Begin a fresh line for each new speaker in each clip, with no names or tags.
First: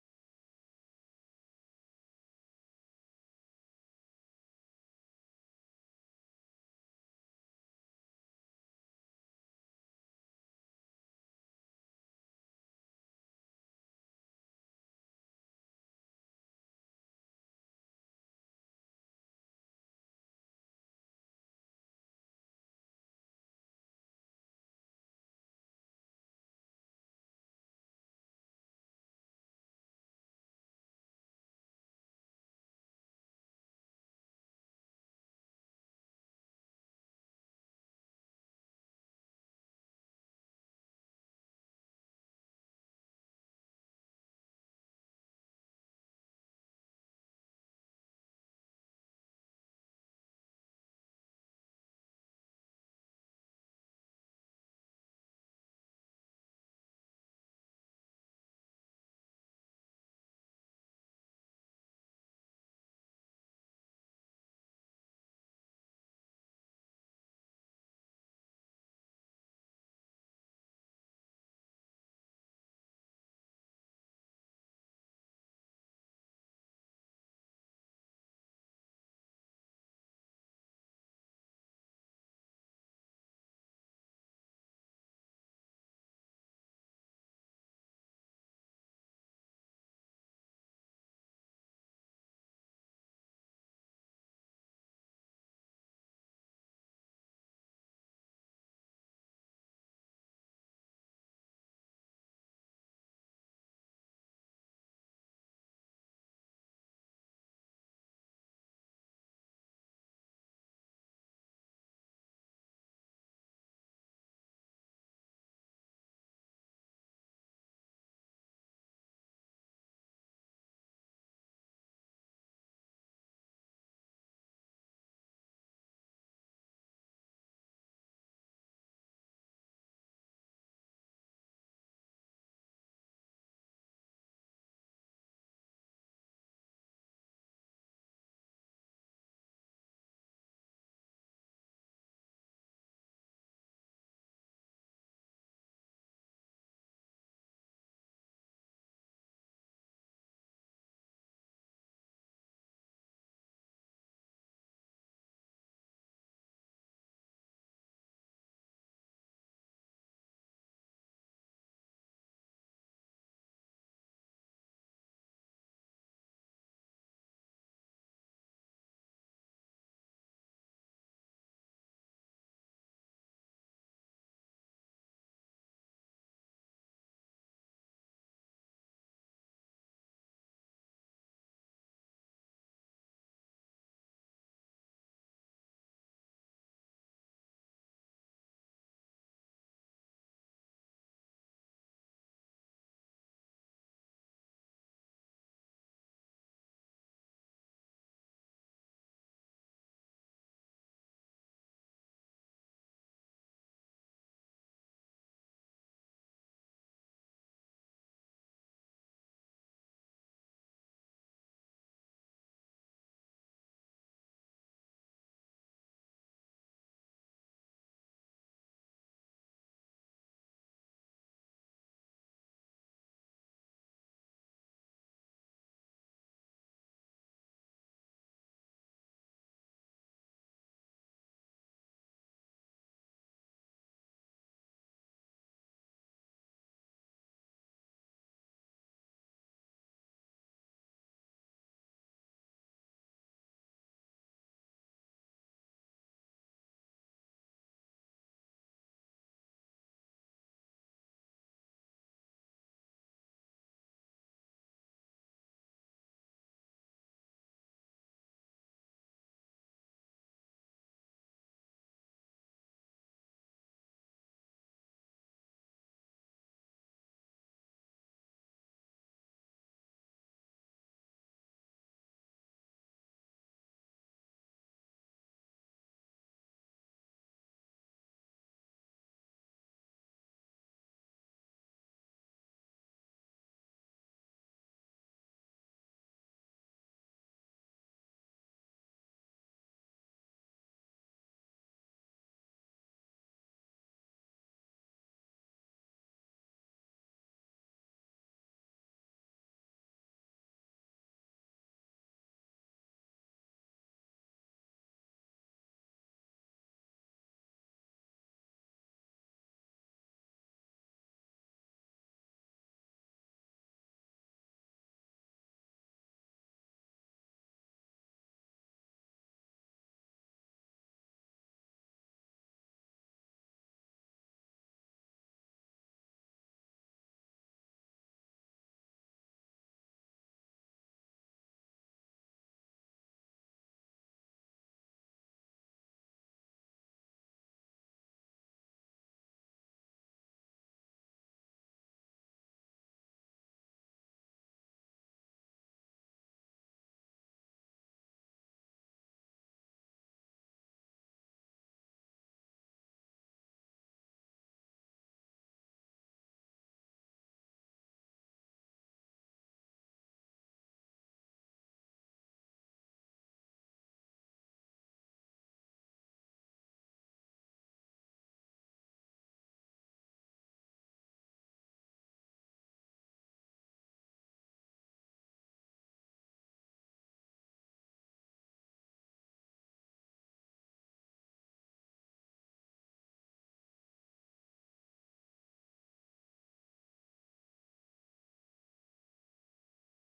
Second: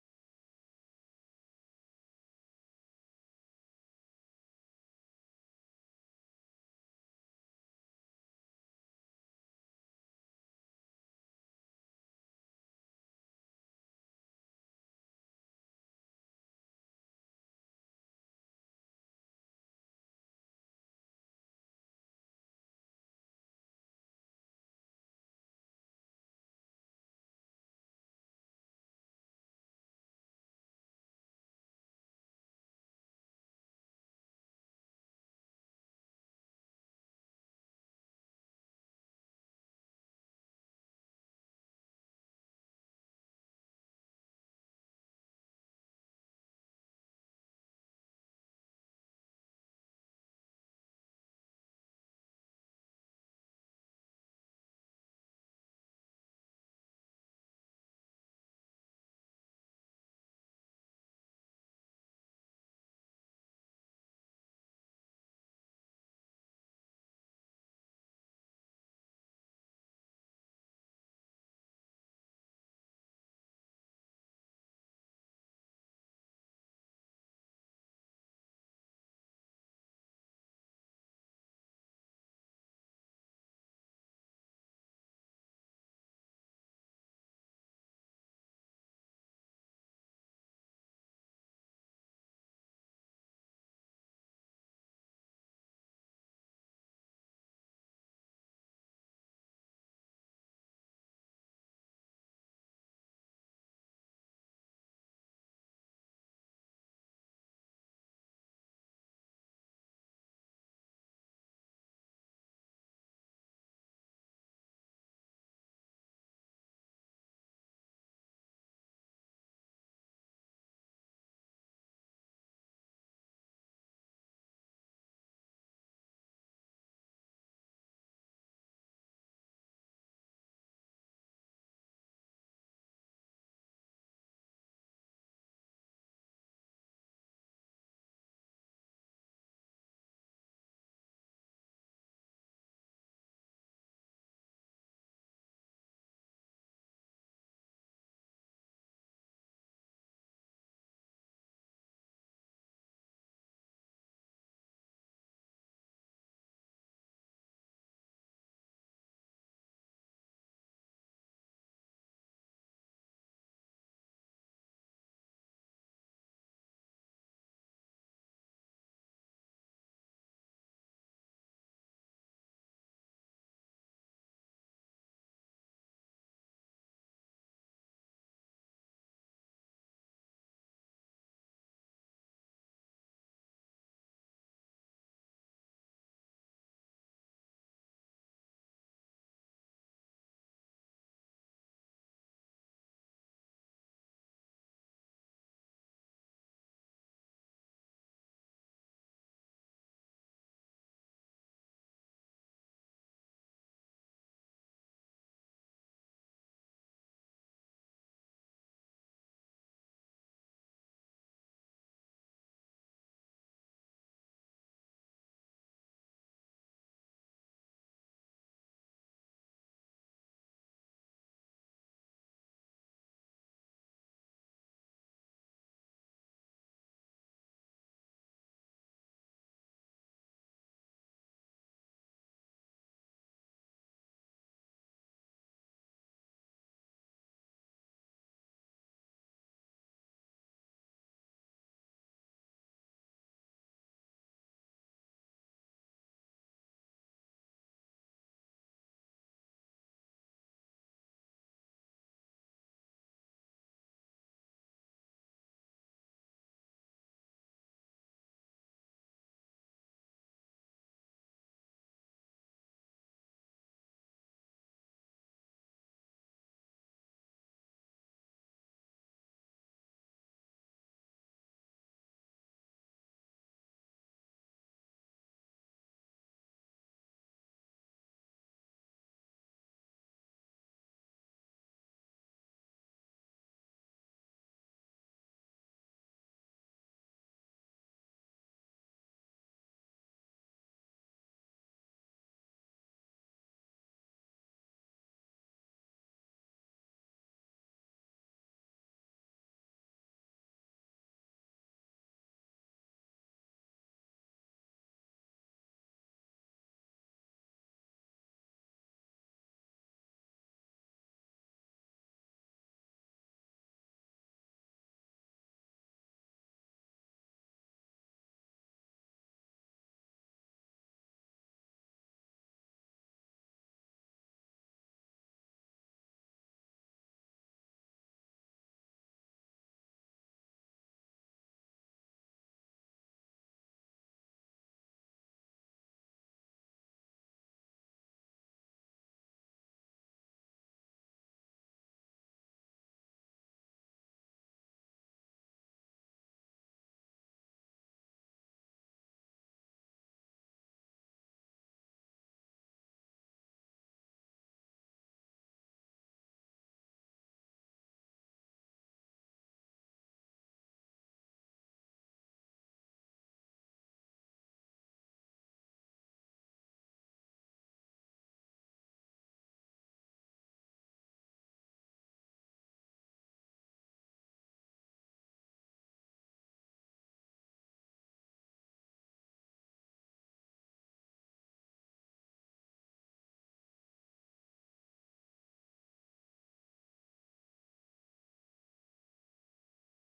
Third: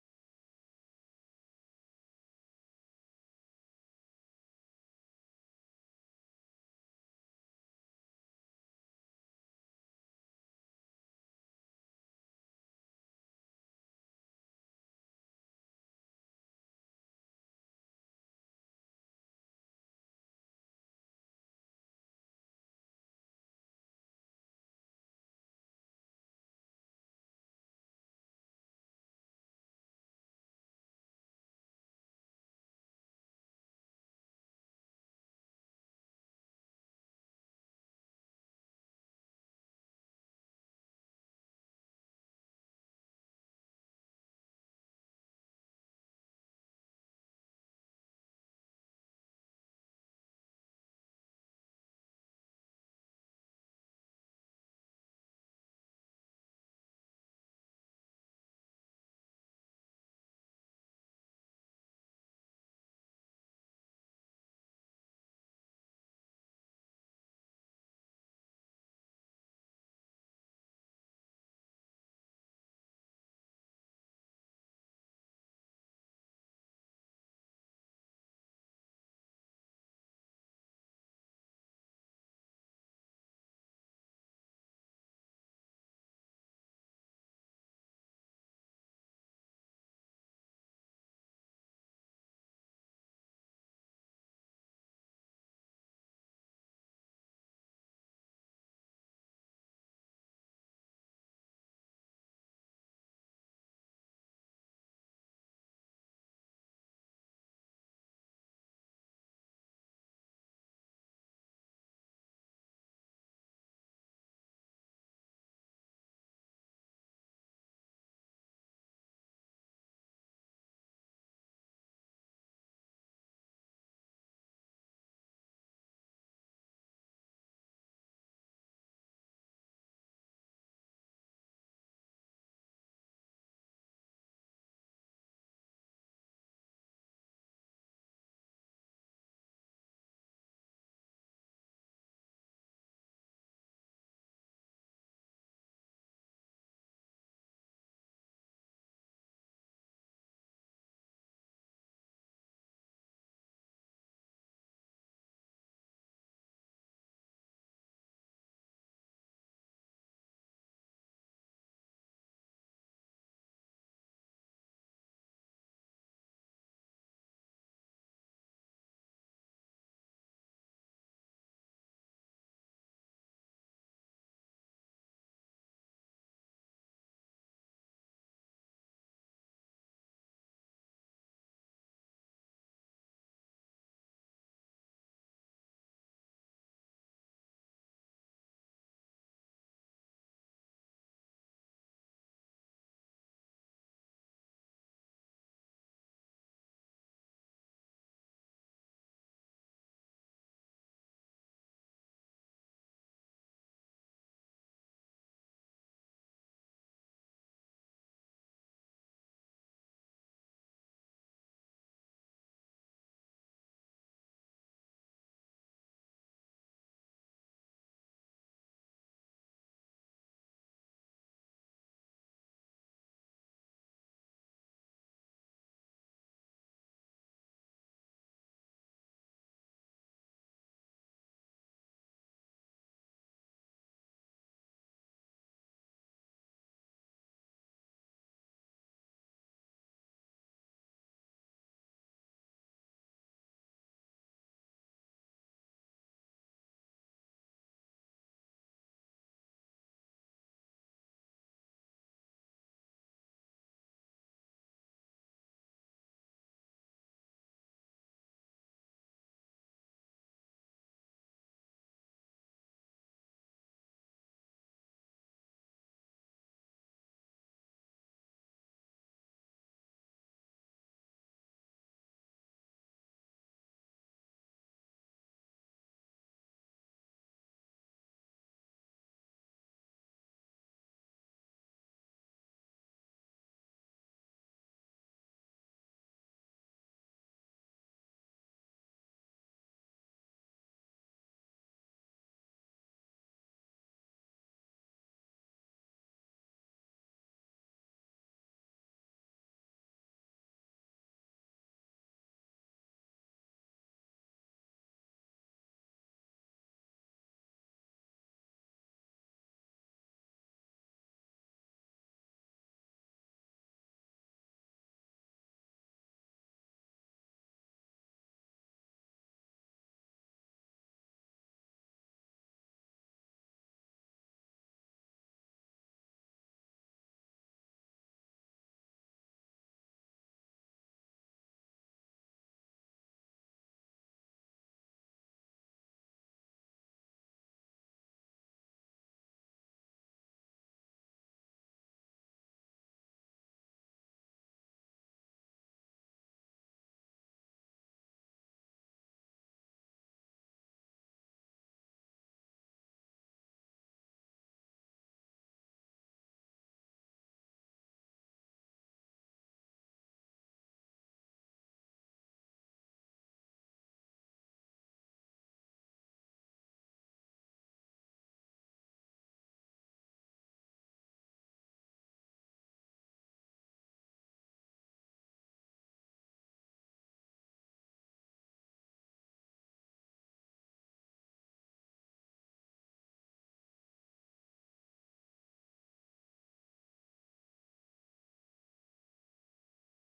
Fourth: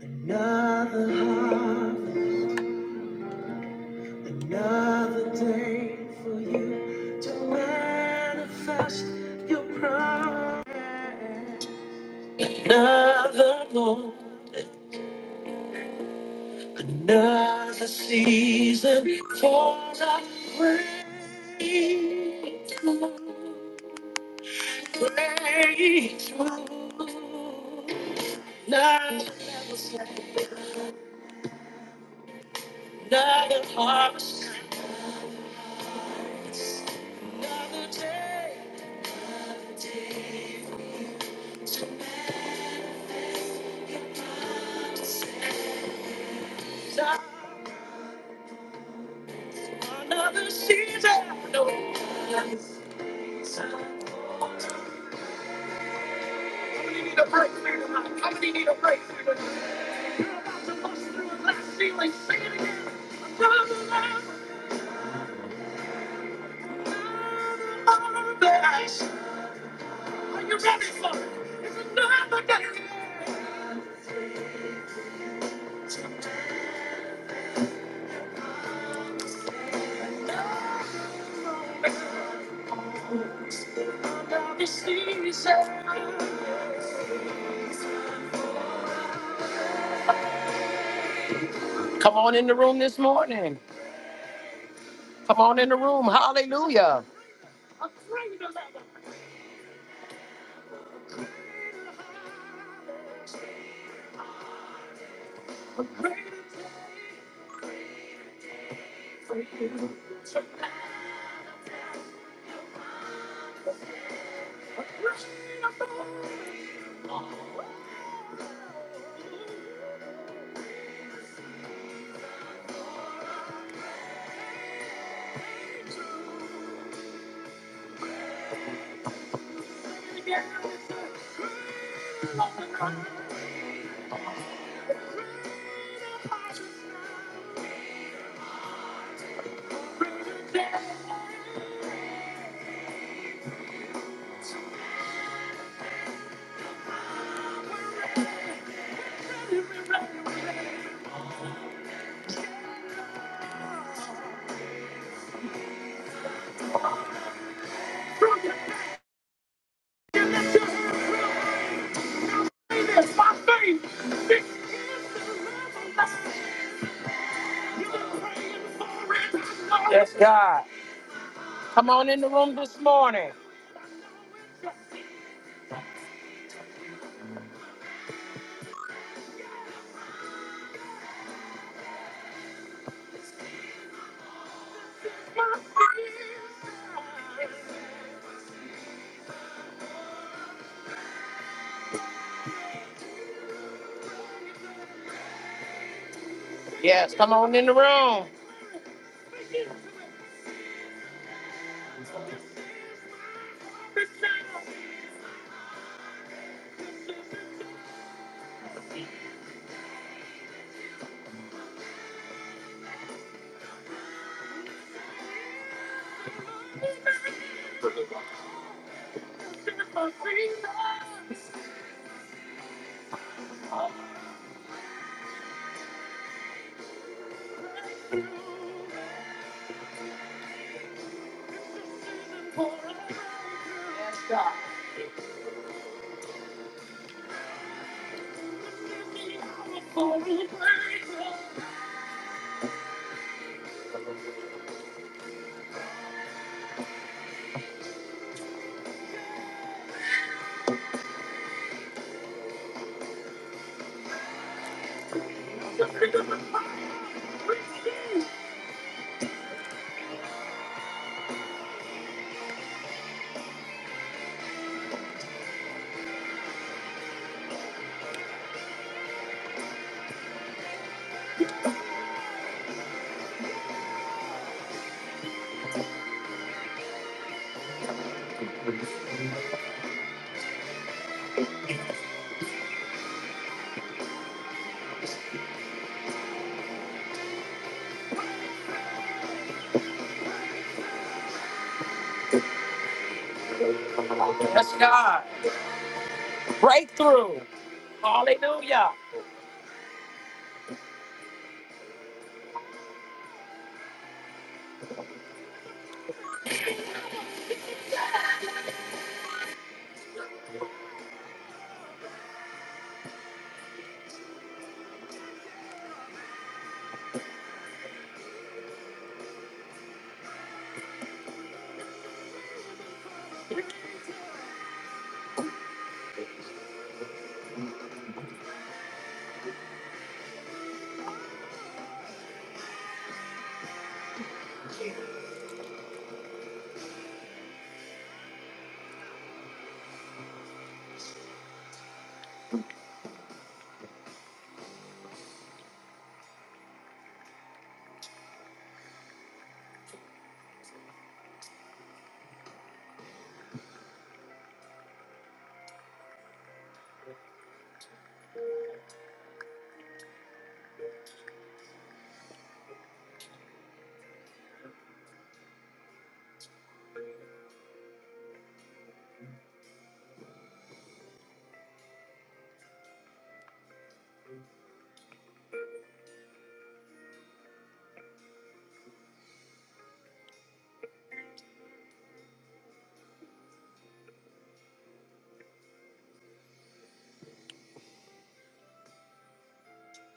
Another harvest, another day for you to manifest your promise. Another moment, another season for the breakthrough. Breakthrough. Another, another harvest, another day, another day. for you. Another season. No. Another season. How many need a breakthrough tonight? How many need a breakthrough tonight? You're about to bust through a glass ceiling. Sing it again. Another level, another place. Are you ready for it? It's another day. Season. You lift your hands real high. Say this by faith. This is the revelation. Yes, God. Come on in the room this morning. Yes, come on in the room. Yes, God. Breakthrough. Hallelujah.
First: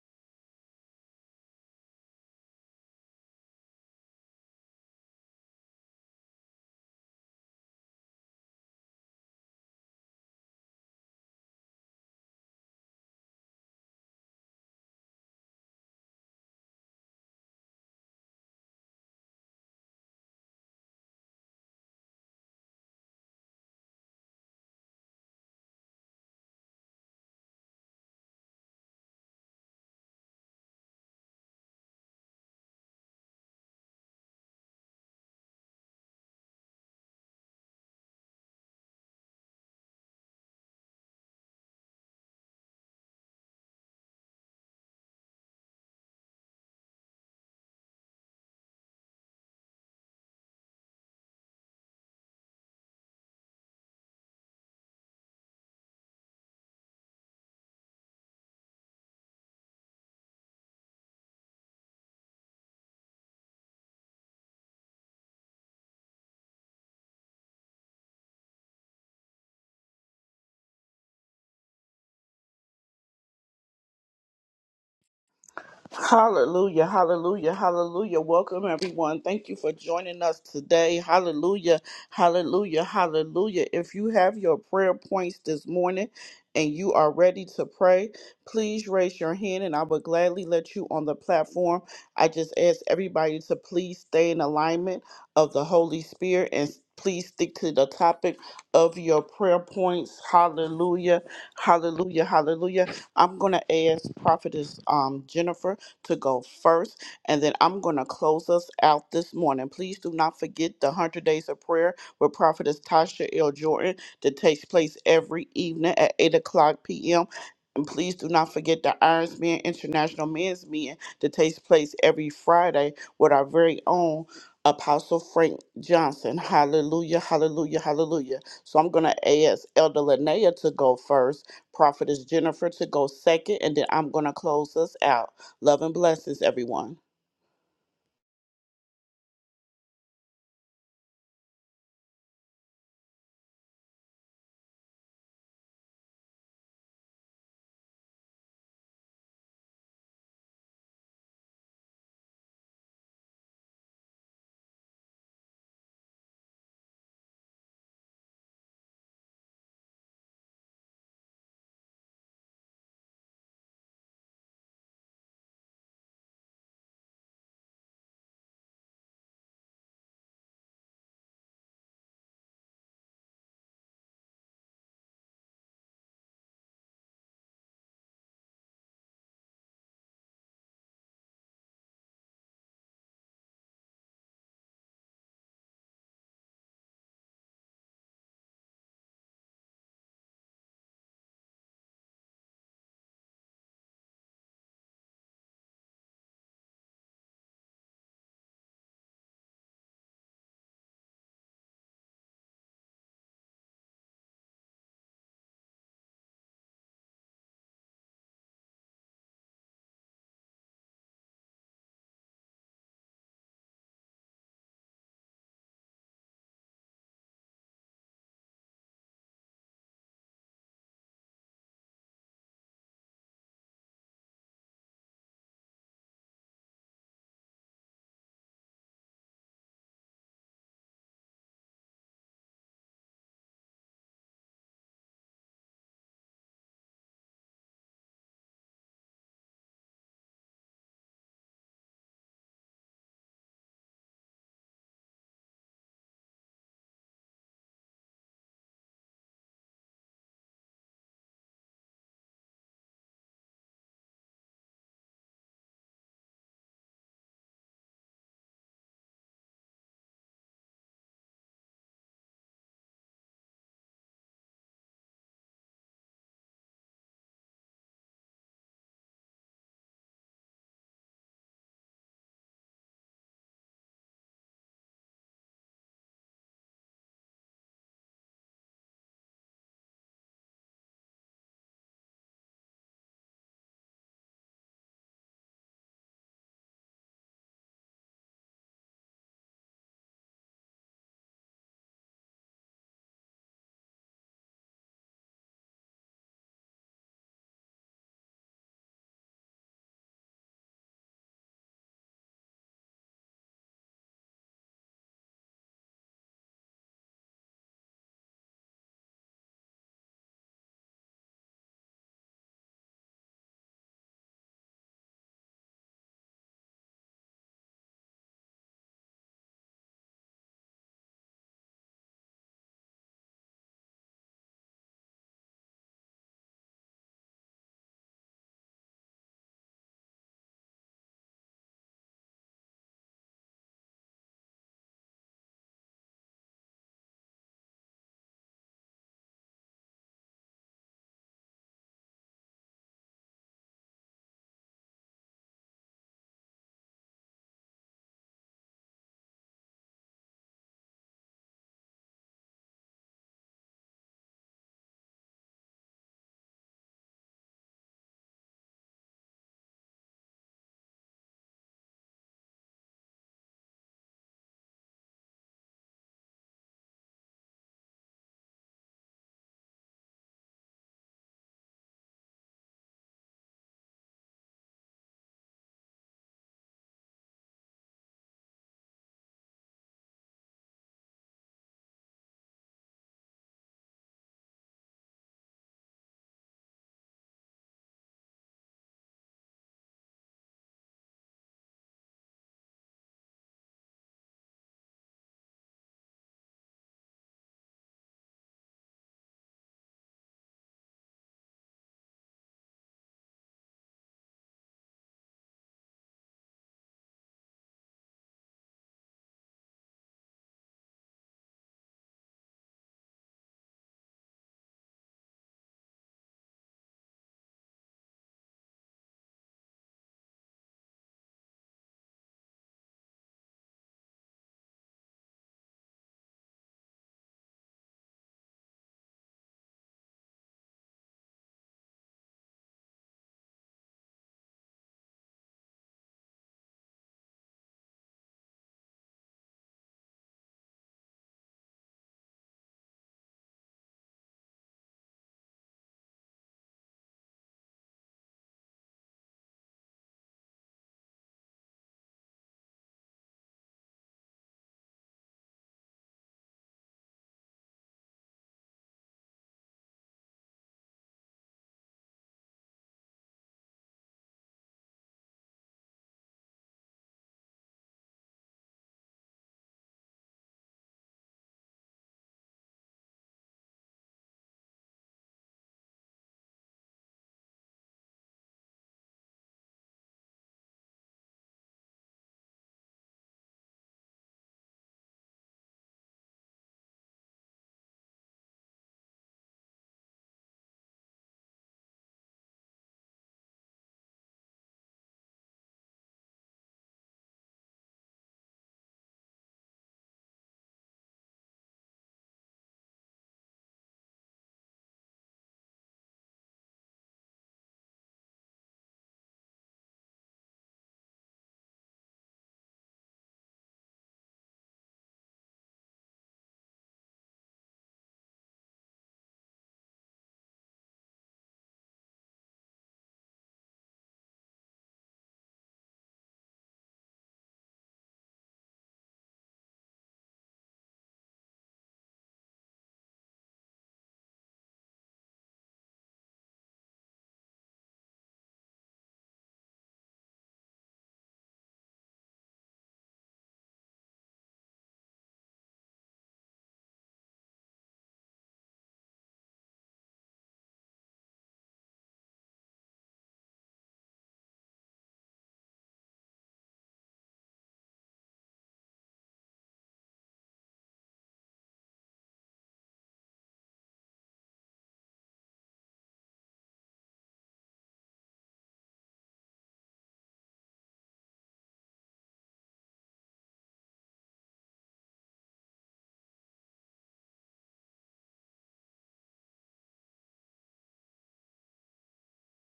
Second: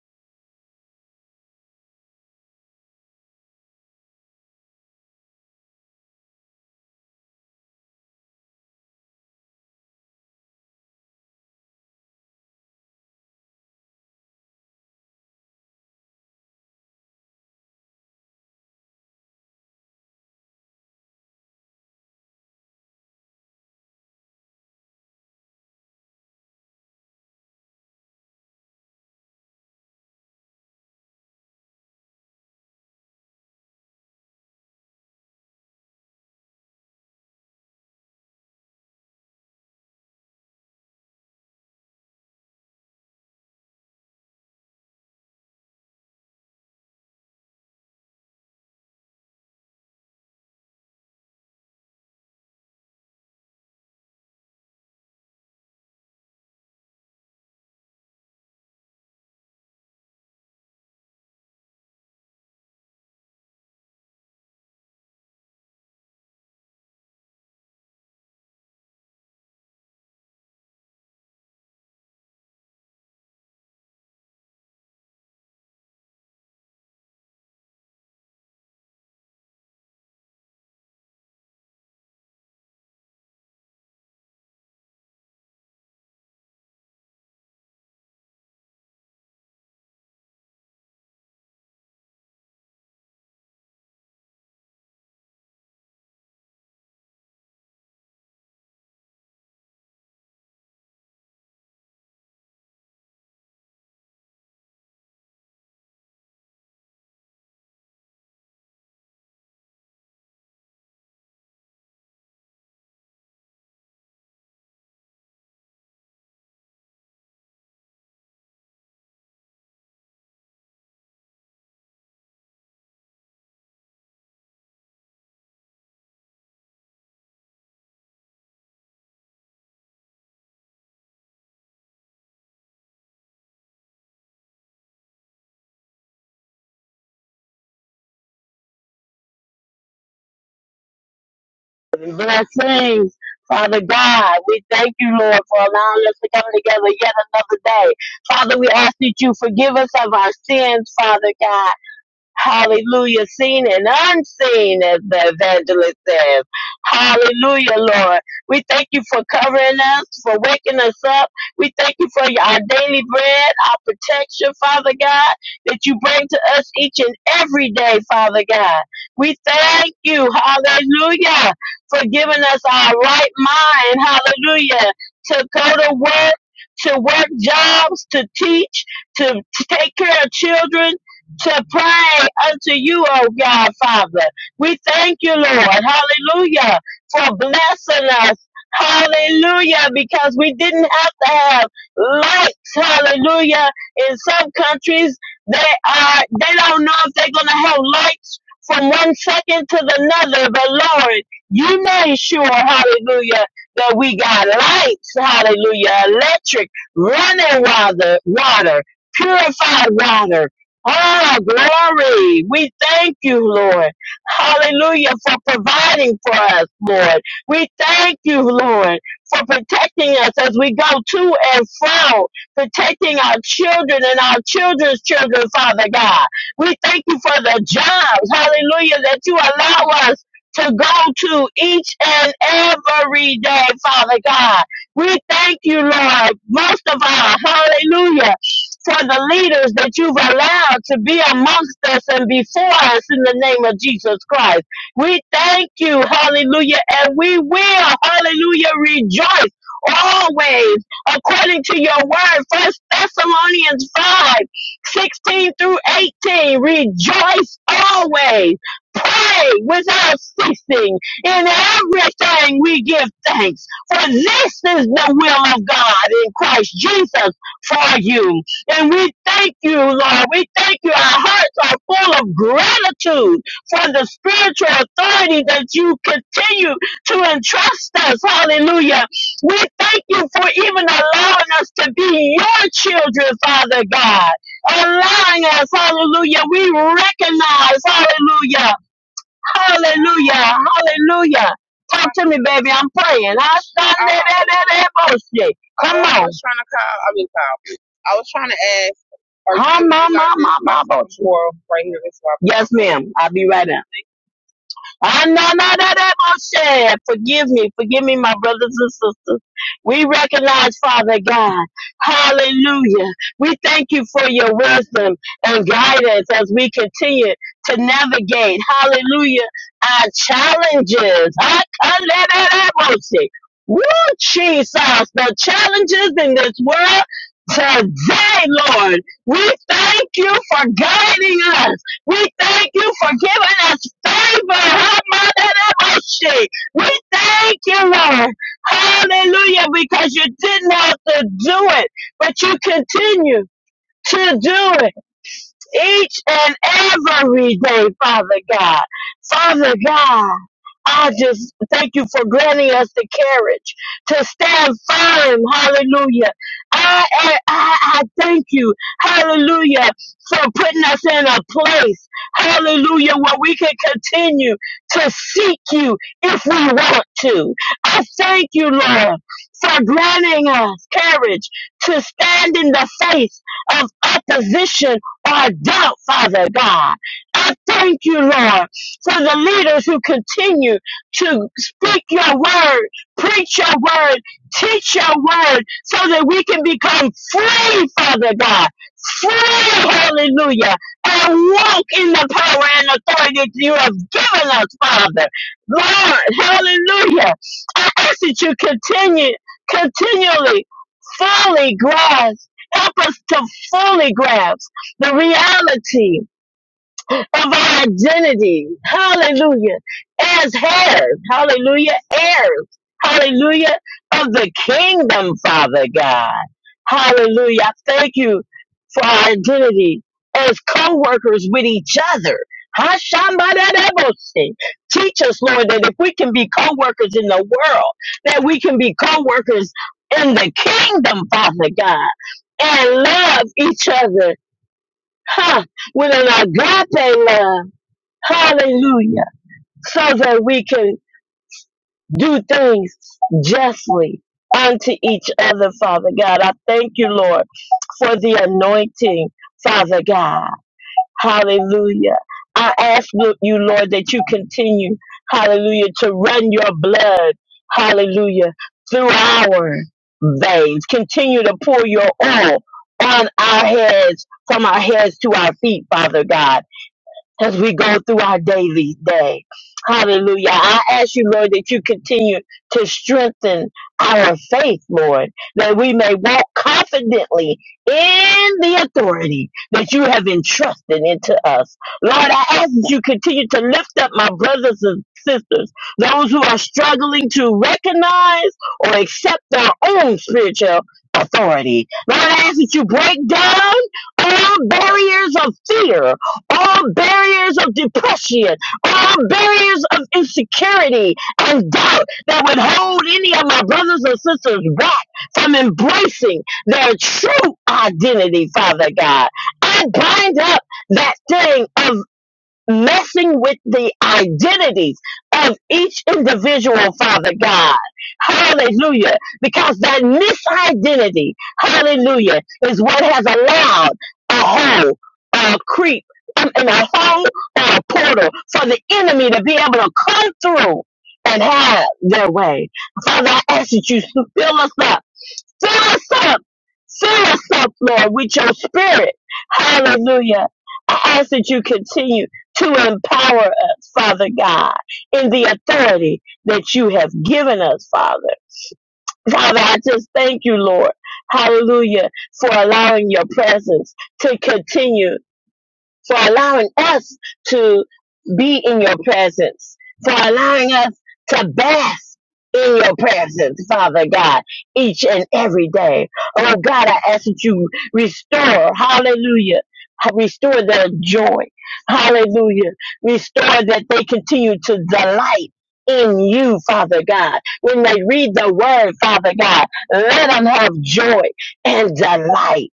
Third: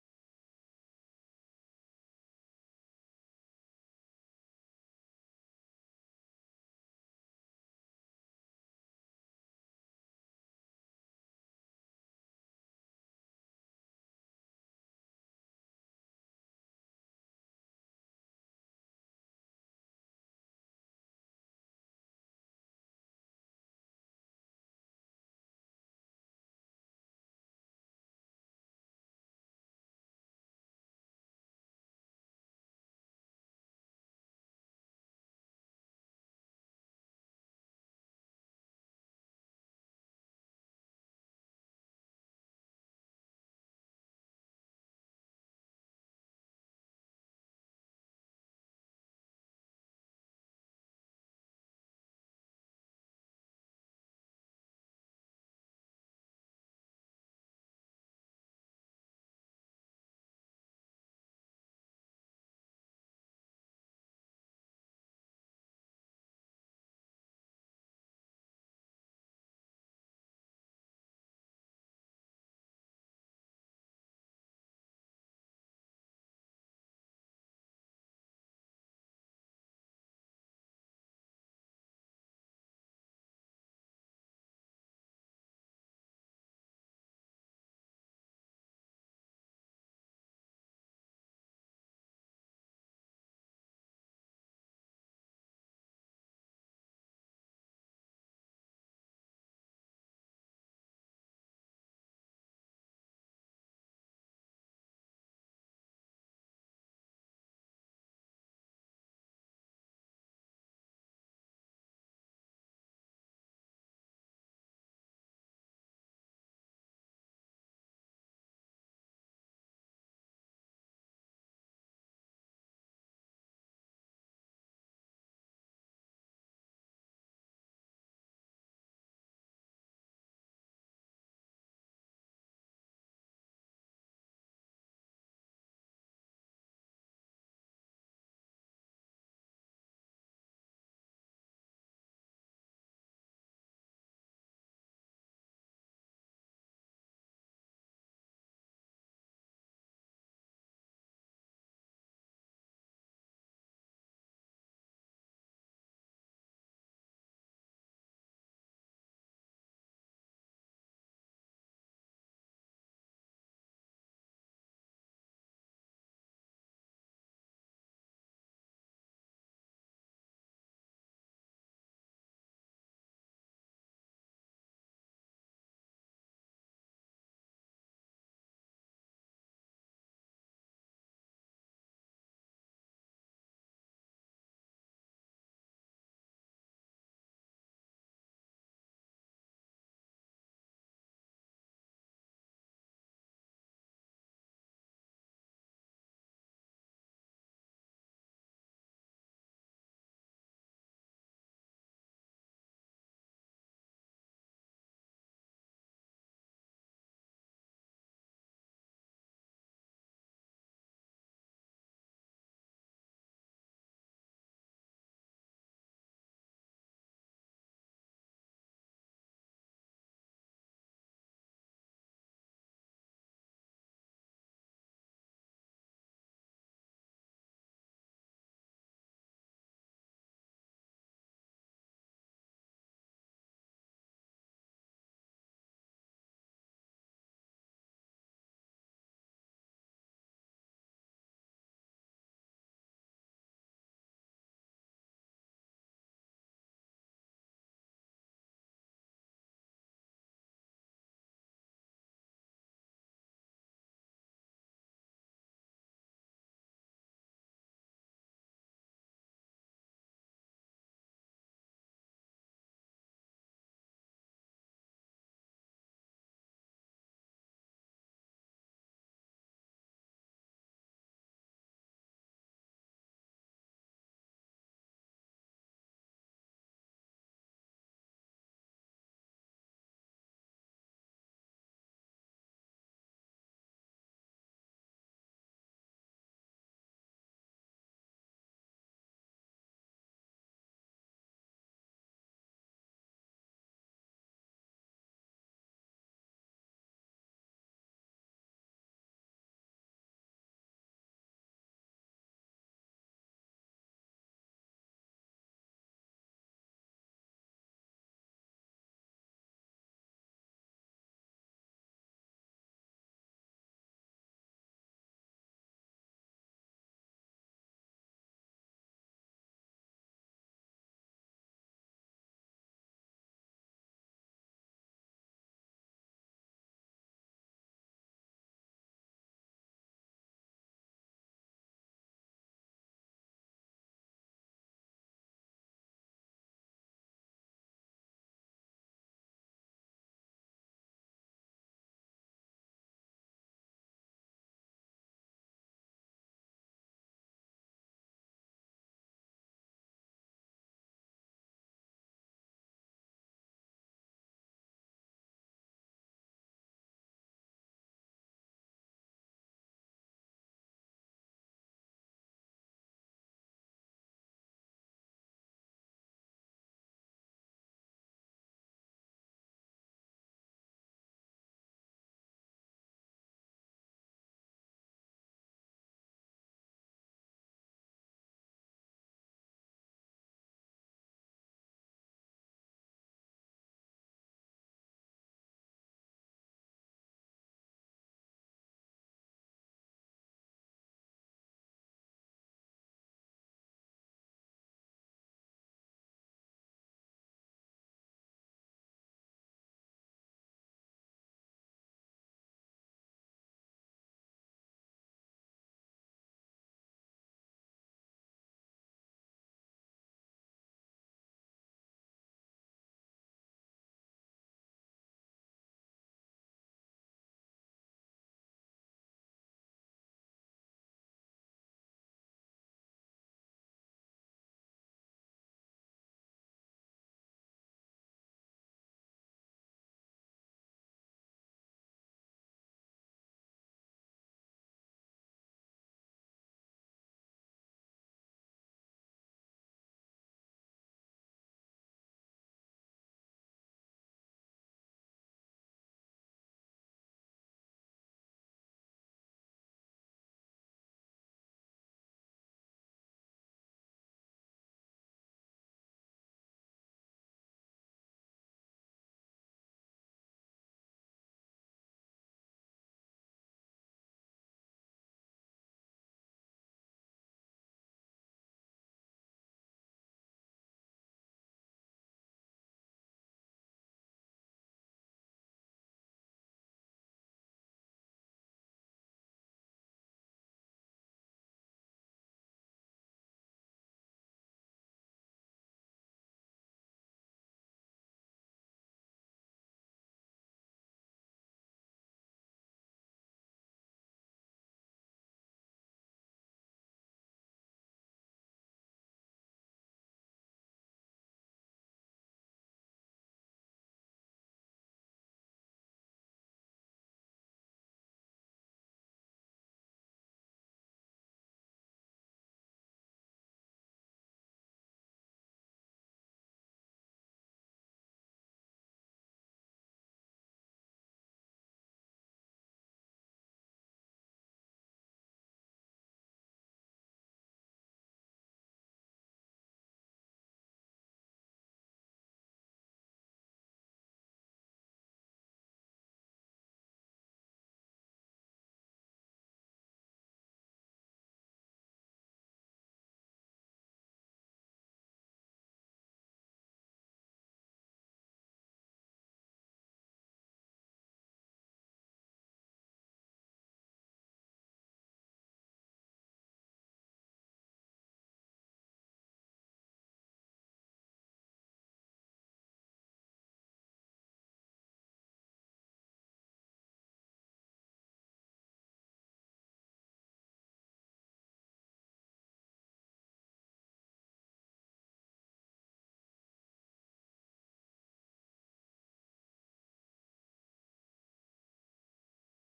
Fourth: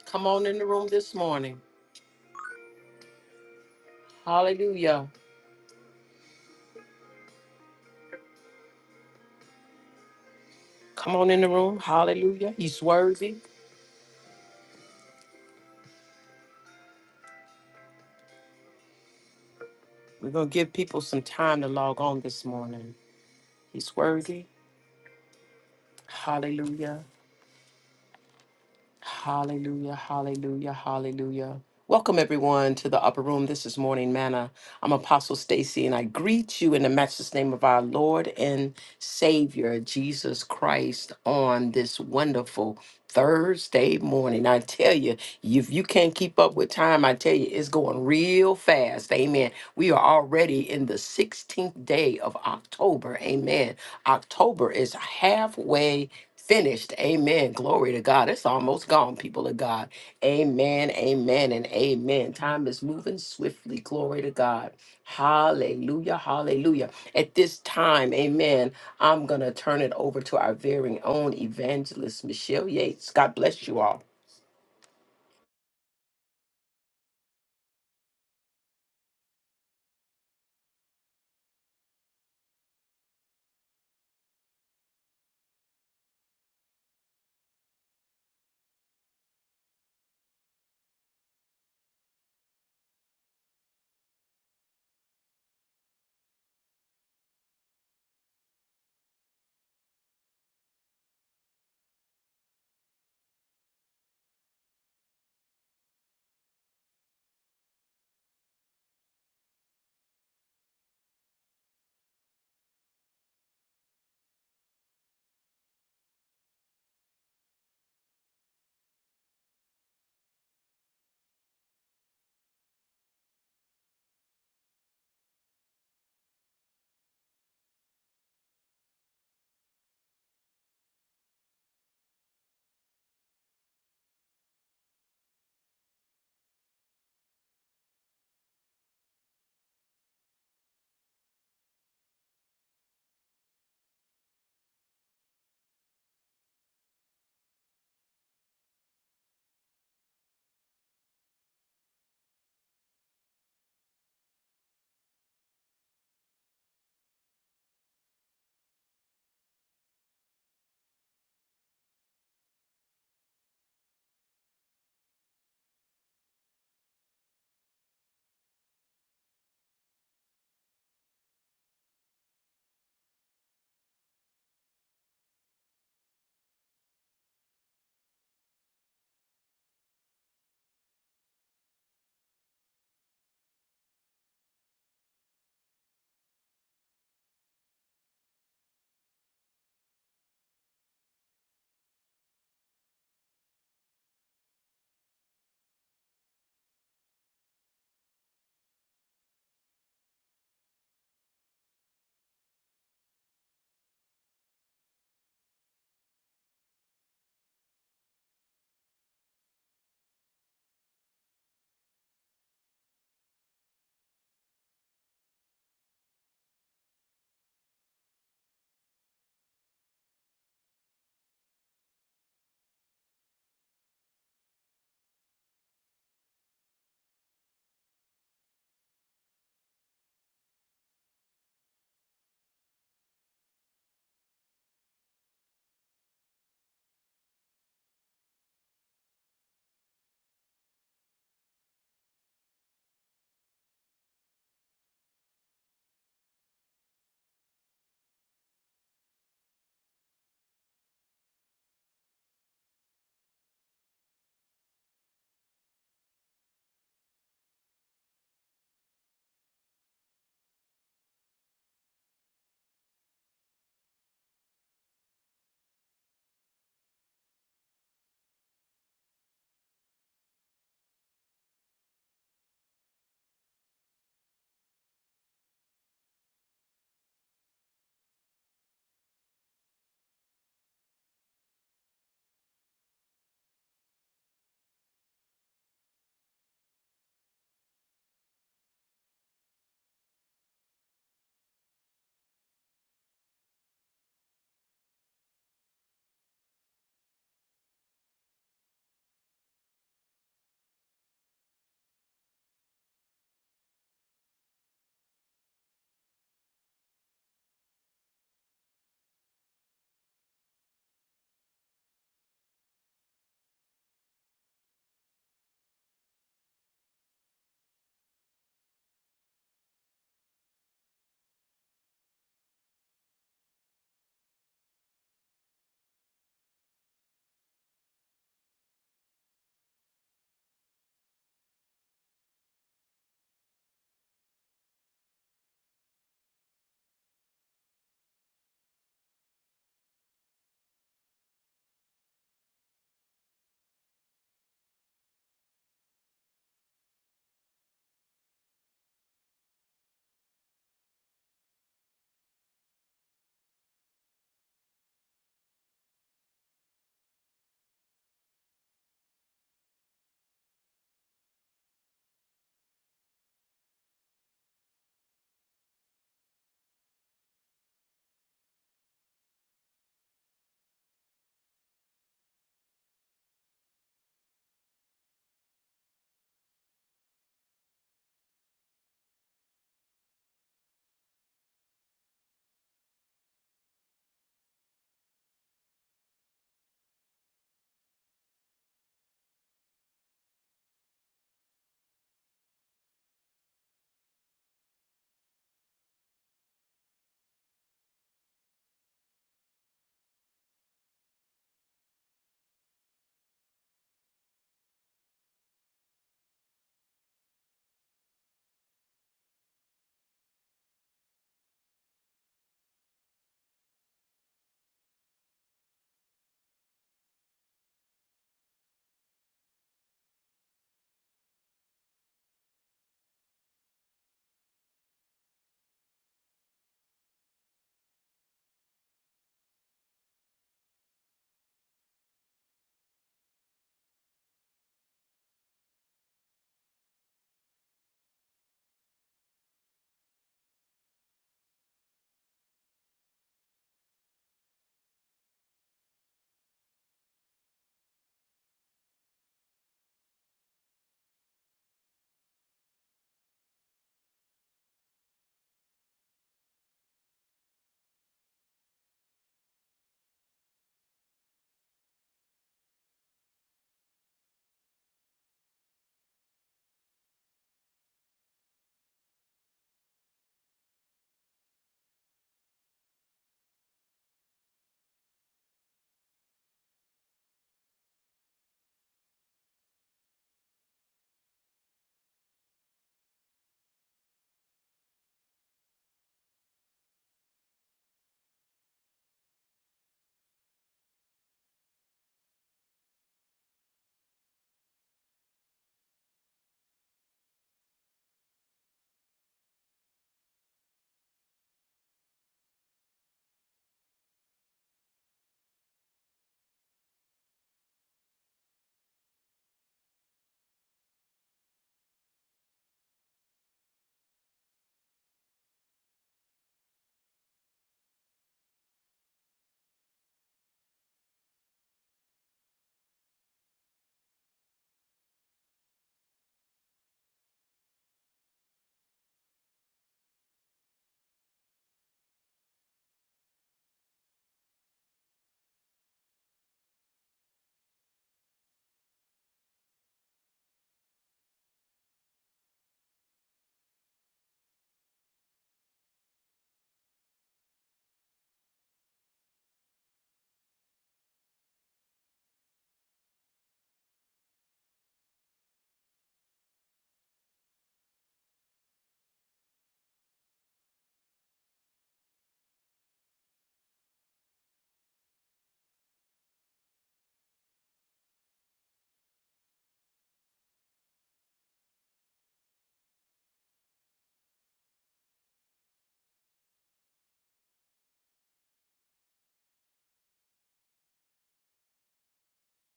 Come on in the room this morning. Hallelujah. Come on. Hallelujah. He's worthy. We're going to give people some time to log on this morning. He's worthy. Hallelujah. Hallelujah, hallelujah, hallelujah. Welcome everyone to the upper room. This is Morning Manna. I'm Apostle Stacy and I greet you in the matchless name of our Lord and Savior Jesus Christ on this wonderful Thursday morning. I tell you, if you can't keep up with time, I tell you, it's going real fast. Amen. We are already in the 16th day of October. Amen. October is halfway finished. Amen. Glory to God. It's almost gone, people of God. Amen, amen, and amen. Time is moving swiftly. Glory to God. Hallelujah, hallelujah. At this time, amen, I'm going to turn it over to our very own evangelist, Michelle Yates. God bless you all.
Hallelujah, hallelujah, hallelujah. Welcome, everyone. Thank you for joining us today. Hallelujah, hallelujah, hallelujah. If you have your prayer points this morning and you are ready to pray, please raise your hand and I will gladly let you on the platform. I just ask everybody to please stay in alignment of the Holy Spirit and please stick to the topic of your prayer points. Hallelujah, hallelujah, hallelujah. I'm going to ask Prophetess um, Jennifer to go first. And then I'm going to close us out this morning. Please do not forget the 100 Days of Prayer with Prophetess Tasha L. Jordan that takes place every evening at 8 o'clock p.m. And please do not forget the Irons Men International Men's Meeting that takes place every Friday with our very own Apostle Frank Johnson. Hallelujah, hallelujah, hallelujah. So I'm going to ask Elder Linnea to go first, Prophetess Jennifer to go second, and then I'm going to close us out. Love and blessings, everyone.
Blessings, Father God. We thank you, Lord, for allowing us to come together yet another day. Father, we ask that you forgive us of our sins, Father God. Hallelujah, seen and unseen, as the evangelist says. Hallelujah, Lord. We thank you for covering us, for waking us up. We thank you for our daily bread, our protection, Father God, that you bring to us each and every day, Father God. We thank you, hallelujah, for giving us our right mind, hallelujah, to go to work, to work jobs, to teach, to to take care of children, to pray unto you, O God, Father. We thank you, Lord. Hallelujah. For blessing us. Hallelujah. Because we didn't have to have lights. Hallelujah. In some countries, they are, they don't know if they're going to have lights from one second to the another. But Lord, you made sure, hallelujah, that we got lights. Hallelujah. Electric, running water, water, purified water Oh, glory. We thank you, Lord. Hallelujah for providing for us, Lord. We thank you, Lord, for protecting us as we go to and fro, protecting our children and our children's children, Father God. We thank you for the jobs, hallelujah, that you allow us to go to each and every day, Father God. We thank you, Lord, most of all, hallelujah for the leaders that you've allowed to be amongst us and before us in the name of Jesus Christ. We thank you, hallelujah, and we will, hallelujah, rejoice always according to your word. First Thessalonians 5 16 through 18. Rejoice always. Pray without ceasing. In everything we give thanks. For this is the will of God in Christ Jesus for you. And we thank you, Lord. We thank you. Our hearts are full of gratitude for the spiritual authority that you continue to entrust us. Hallelujah. We thank you for even allowing us to be your children, Father God. Allowing us, hallelujah. We recognize, hallelujah, hallelujah, hallelujah. Talk to me, baby. I'm praying. I I, Come I I- I- I- Come on. I was trying to call. I mean, call. I was trying to ask. Or you Huh, can ma, reserve ma, this ma, room ma, tomorrow right here in Swap Yes, ma'am. I'll be right in. Ananadadaboshe. Forgive me. Forgive me, my brothers and sisters. We recognize, Father God. Hallelujah. We thank you for your wisdom and guidance as we continue to navigate. Hallelujah. Our challenges. Akanadadaboshe. Woo, Jesus. The challenges in this world today, Lord. We thank you for guiding us. We thank you for giving us favor. ha ma da We thank you, Lord. Hallelujah, because you didn't have to do it, but you continue to do it each and every day, Father God. Father God, I just thank you for granting us the courage to stand firm. Hallelujah. I, I, I I thank you. Hallelujah. For putting us in a place. Hallelujah. Where we can continue to seek you if we want to. I thank you, Lord, for granting us courage to stand in the face of opposition or doubt, Father God. I thank you, Lord, for the leaders who continue to speak your word, preach your word, teach your word, so that we can become free, Father God. Free, hallelujah, and walk in the power and authority that you have given us, Father. Lord, hallelujah. I ask that you continue, continually, fully grasp. Help us to fully grasp the reality of our identity. Hallelujah. As heirs. Hallelujah. Heirs. Hallelujah. Of the kingdom, Father God. Hallelujah. I Thank you for our identity as co-workers with each other. Hashamadadabose. Teach us, Lord, that if we can be co-workers in the world, that we can be co-workers in the kingdom, Father God, and love each other huh, with an agape love, hallelujah, so that we can do things justly unto each other, Father God. I thank you, Lord, for the anointing, Father God, hallelujah. I ask you, Lord, that you continue, hallelujah, to run your blood, hallelujah, through our veins. Continue to pour your oil on our heads, from our heads to our feet, Father God as we go through our daily day. Hallelujah. I ask you, Lord, that you continue to strengthen our faith, Lord, that we may walk confidently in the authority that you have entrusted into us. Lord, I ask that you continue to lift up my brothers and sisters, those who are struggling to recognize or accept their own spiritual authority. Lord, I ask that you break down all barriers of fear all barriers of depression, all barriers of insecurity and doubt that would hold any of my brothers and sisters back from embracing their true identity, Father God. I bind up that thing of messing with the identities of each individual, Father God. Hallelujah. Because that misidentity, hallelujah, is what has allowed a hole, a creep, um, and a hole or a portal for the enemy to be able to come through and have their way. Father, I ask that you fill us up Fill us up. Fill us up, Lord, with your spirit. Hallelujah. I ask that you continue to empower us, Father God, in the authority that you have given us, Father. Father, I just thank you, Lord. Hallelujah, for allowing your presence to continue for allowing us to be in your presence, for allowing us to bask in your presence, Father God, each and every day. Oh God, I ask that you restore, hallelujah, restore their joy, hallelujah, restore that they continue to delight. In you, Father God. When they read the word, Father God, let them have joy and delight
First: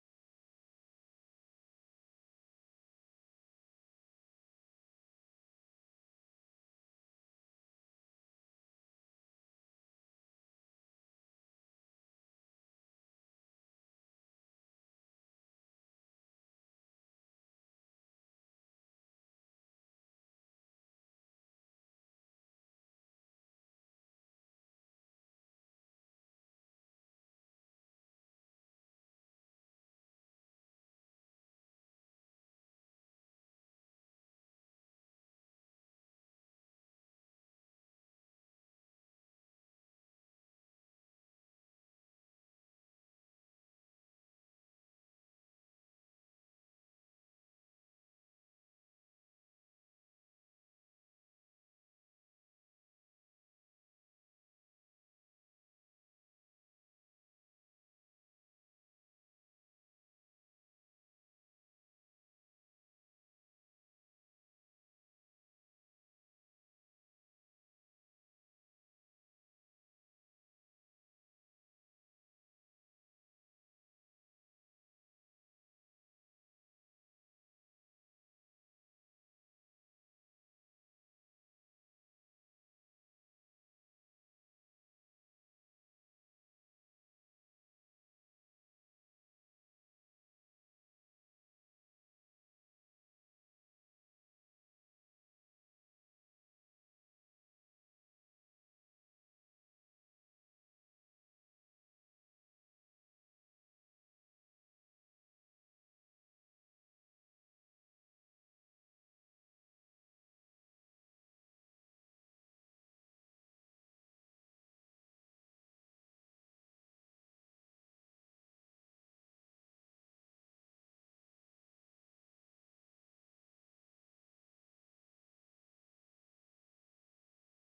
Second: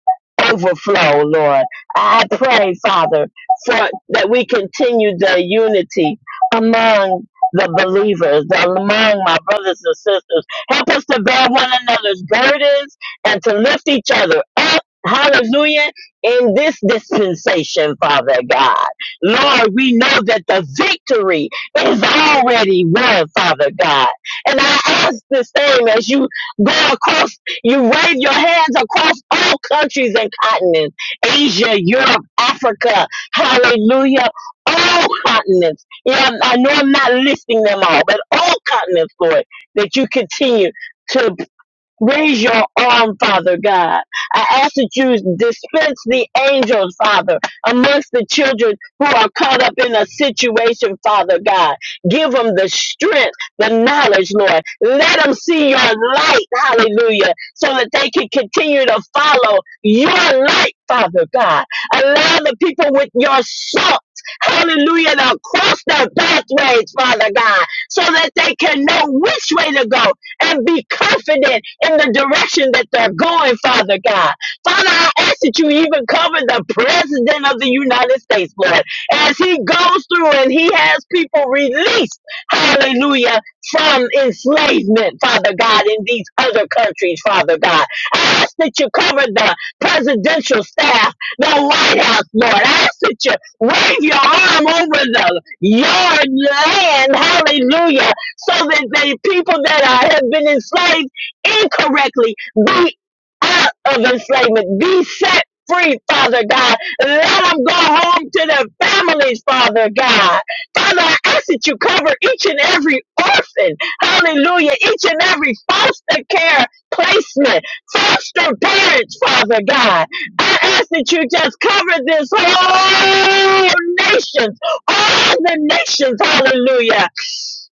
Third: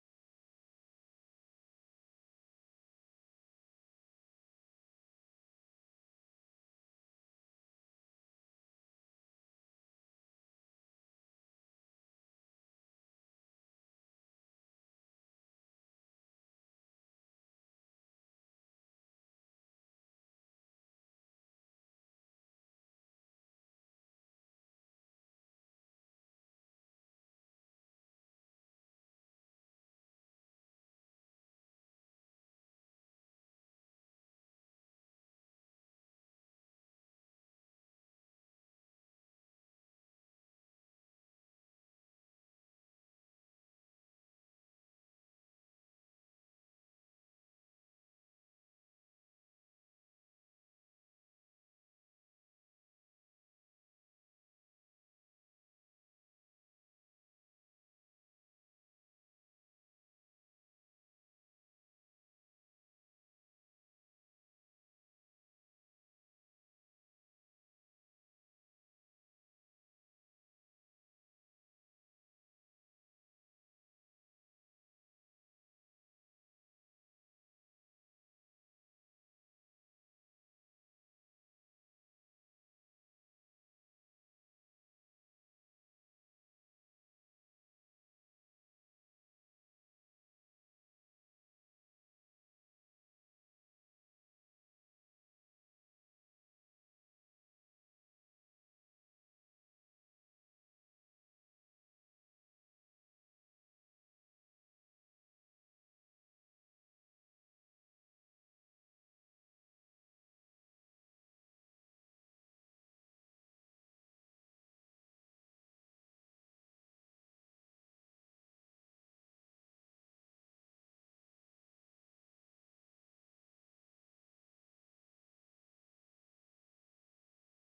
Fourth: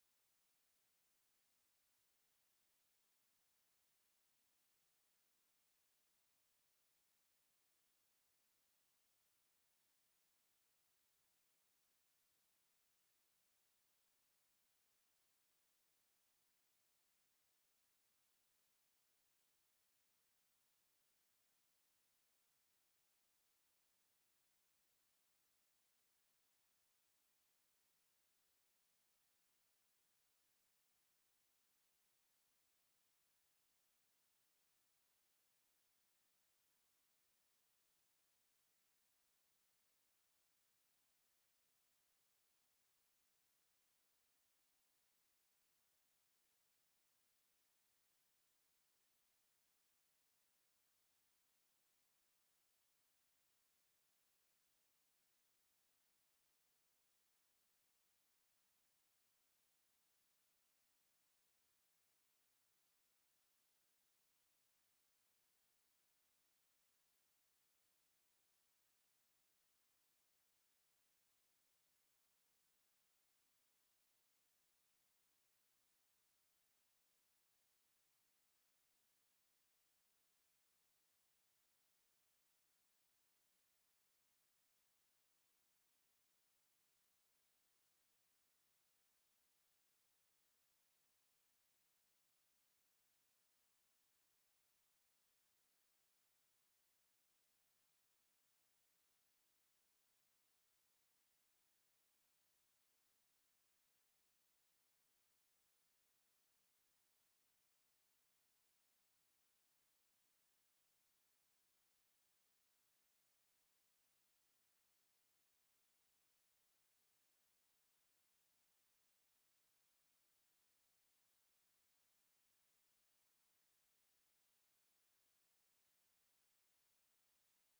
overflow, Lord. I pray, Father, for that we continue the unity among the believers, the- among my brothers and sisters. Help us to bear one another's burdens and to lift each other up. Hallelujah. In this dispensation, Father God. Lord, we know that the victory is already won, Father God. And I ask the same as you go across, you wave your hands across all countries and continents. Asia, Europe, Africa, hallelujah, all continents. Yeah, I know I'm not listing them all, but all continents, Lord, that you continue. to. Raise your arm, Father God. I ask that you dispense the angels, Father, amongst the children who are caught up in a situation, Father God. Give them the strength, the knowledge, Lord. Let them see your light, hallelujah, so that they can continue to follow your light, Father God. Allow the people with your salt. Hallelujah, to cross their pathways, Father God, so that they can know which way to go and be confident in the direction that they're going, Father God. Father, I ask that you even cover the President of the United States, Lord, as he goes through and he has people released, hallelujah, from enslavement, Father God, in these other countries, Father God. I ask that you cover the presidential staff, the White House, Lord. I ask that you wave your arm over the yard land, hallelujah so that the people that are, have been enslaved incorrectly be out of enslavement, be set free, Father God. Let them go home to their families, Father God. Father, I ask that you cover each and every orphan, hallelujah, each and every foster care placement, foster parents, Father God. I ask that you just cover this whole nation, all the nations, hallelujah.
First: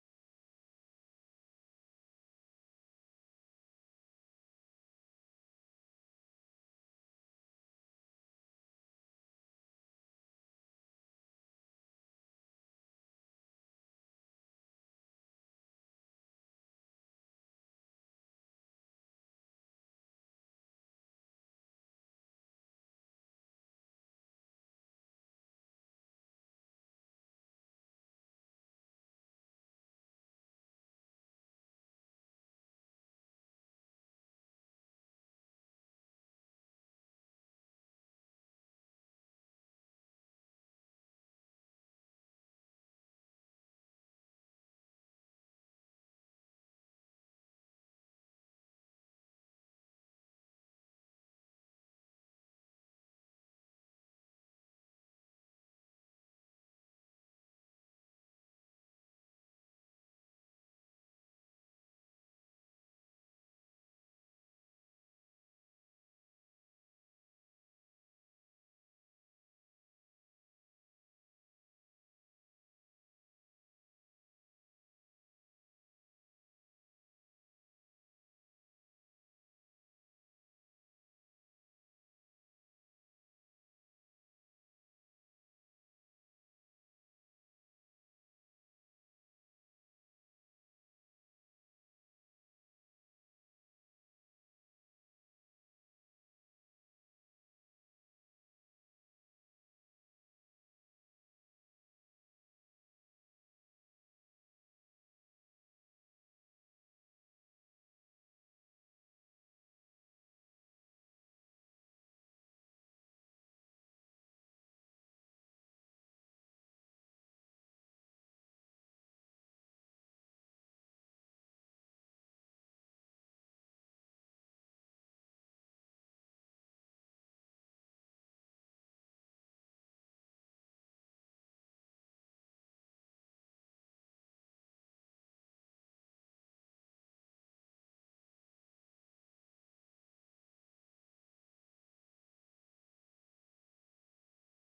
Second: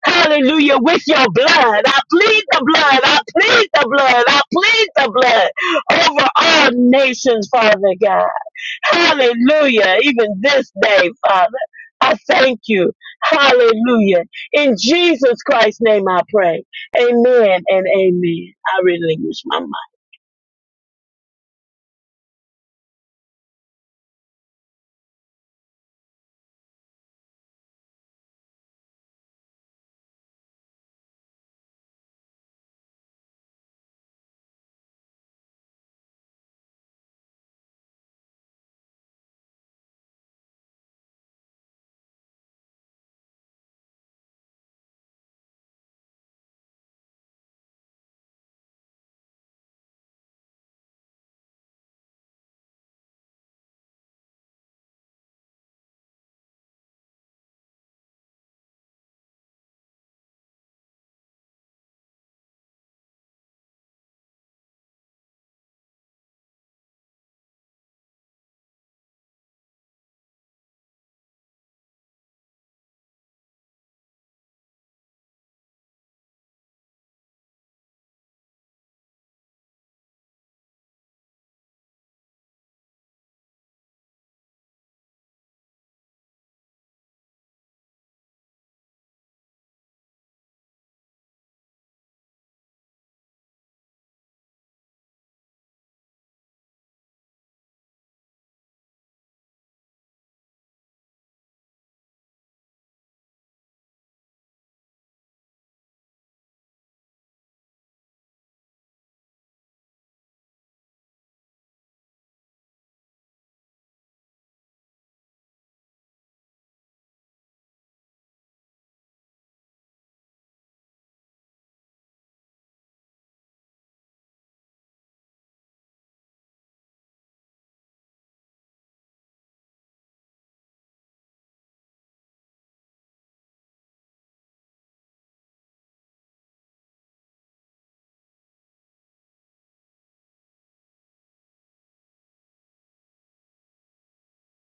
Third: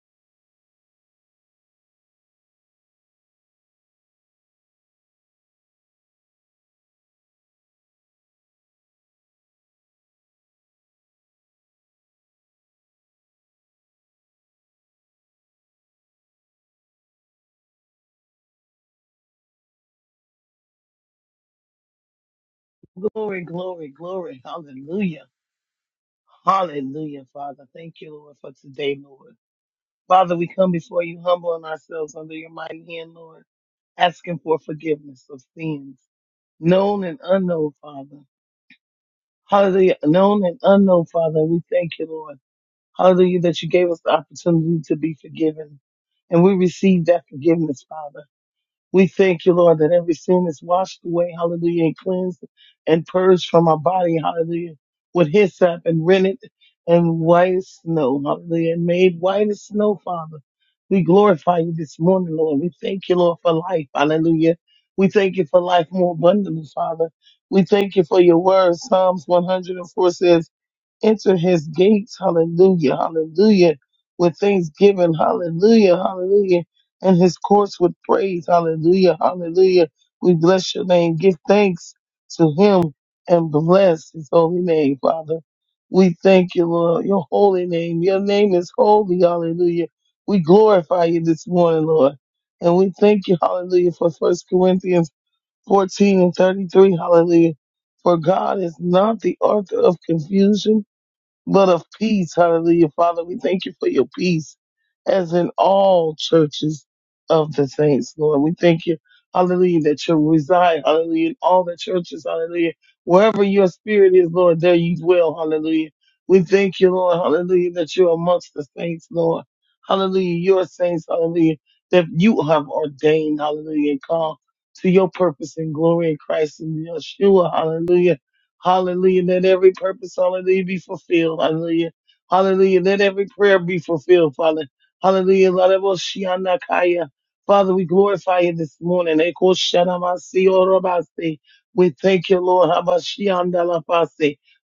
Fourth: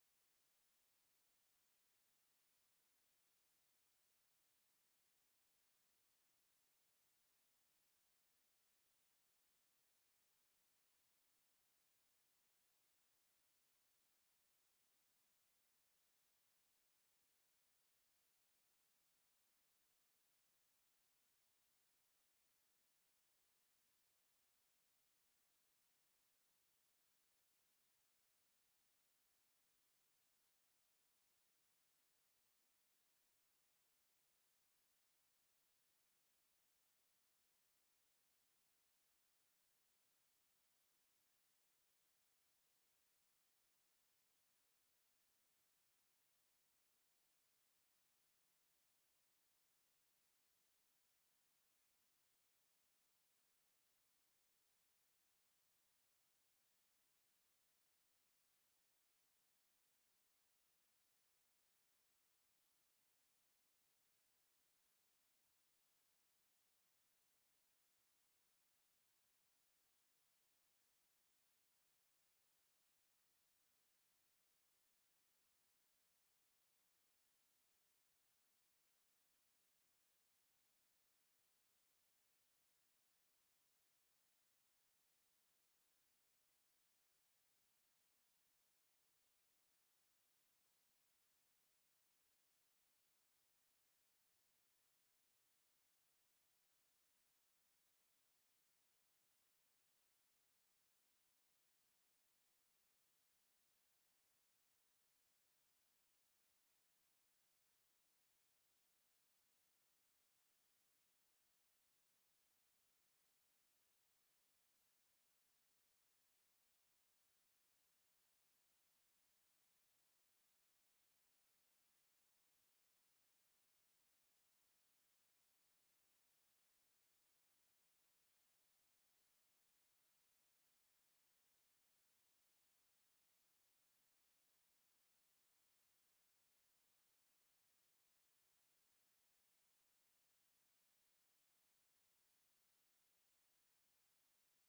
Hallelujah. With your blood. I plead the blood. I plead the blood. I plead the blood over all nations, Father God. Hallelujah. Even this day, Father. I thank you. Hallelujah. In Jesus Christ's name I pray. Amen and amen. I relinquish my mind.
Glory, glory, glory. Hallelujah. Hallelujah, Father. Thank you, Lord, for today, Lord. Father, we come before you humbling ourselves under your mighty hand, Lord, asking for forgiveness of sins, known and unknown, Father. Hallelujah. Known and unknown, Father. We thank you, Lord. Hallelujah, that you gave us the opportunity to be forgiven. And we receive that forgiveness, Father. We thank you, Lord, that every sin is washed away, hallelujah, and cleansed and purged from our body, hallelujah, with hyssop and rennet and white as snow, hallelujah, and made white as snow, Father. We glorify you this morning, Lord. We thank you, Lord, for life, hallelujah. We thank you for life more abundantly, Father. We thank you for your word. Psalms 104 says, enter his gates, hallelujah, hallelujah, with thanksgiving, hallelujah, hallelujah, and his courts with praise, hallelujah, hallelujah. We bless your name. Give thanks to him and bless his holy name, Father. We thank you, Lord, your holy name. Your name is holy, hallelujah. We glorify you this morning, Lord. And we thank you, hallelujah, for First Corinthians 14 and 33, hallelujah. For God is not the author of confusion, but of peace, hallelujah. Father, we thank you for your peace, as in all churches of the saints, Lord. We thank you, hallelujah, that you reside, hallelujah, in all the churches, hallelujah. Wherever your spirit is, Lord, there you dwell, hallelujah. We thank you, Lord, hallelujah, that you're amongst the saints, Lord. Hallelujah, your saints, hallelujah, that you have ordained, hallelujah, and called to your purpose and glory in Christ and Yeshua, hallelujah. Hallelujah. Let every purpose, hallelujah, be fulfilled. Hallelujah. Hallelujah. Let every prayer be fulfilled, Father. Hallelujah. Lord, I will see Father, we glorify you this morning. Eko shana masi We thank you, Lord. Habashi anda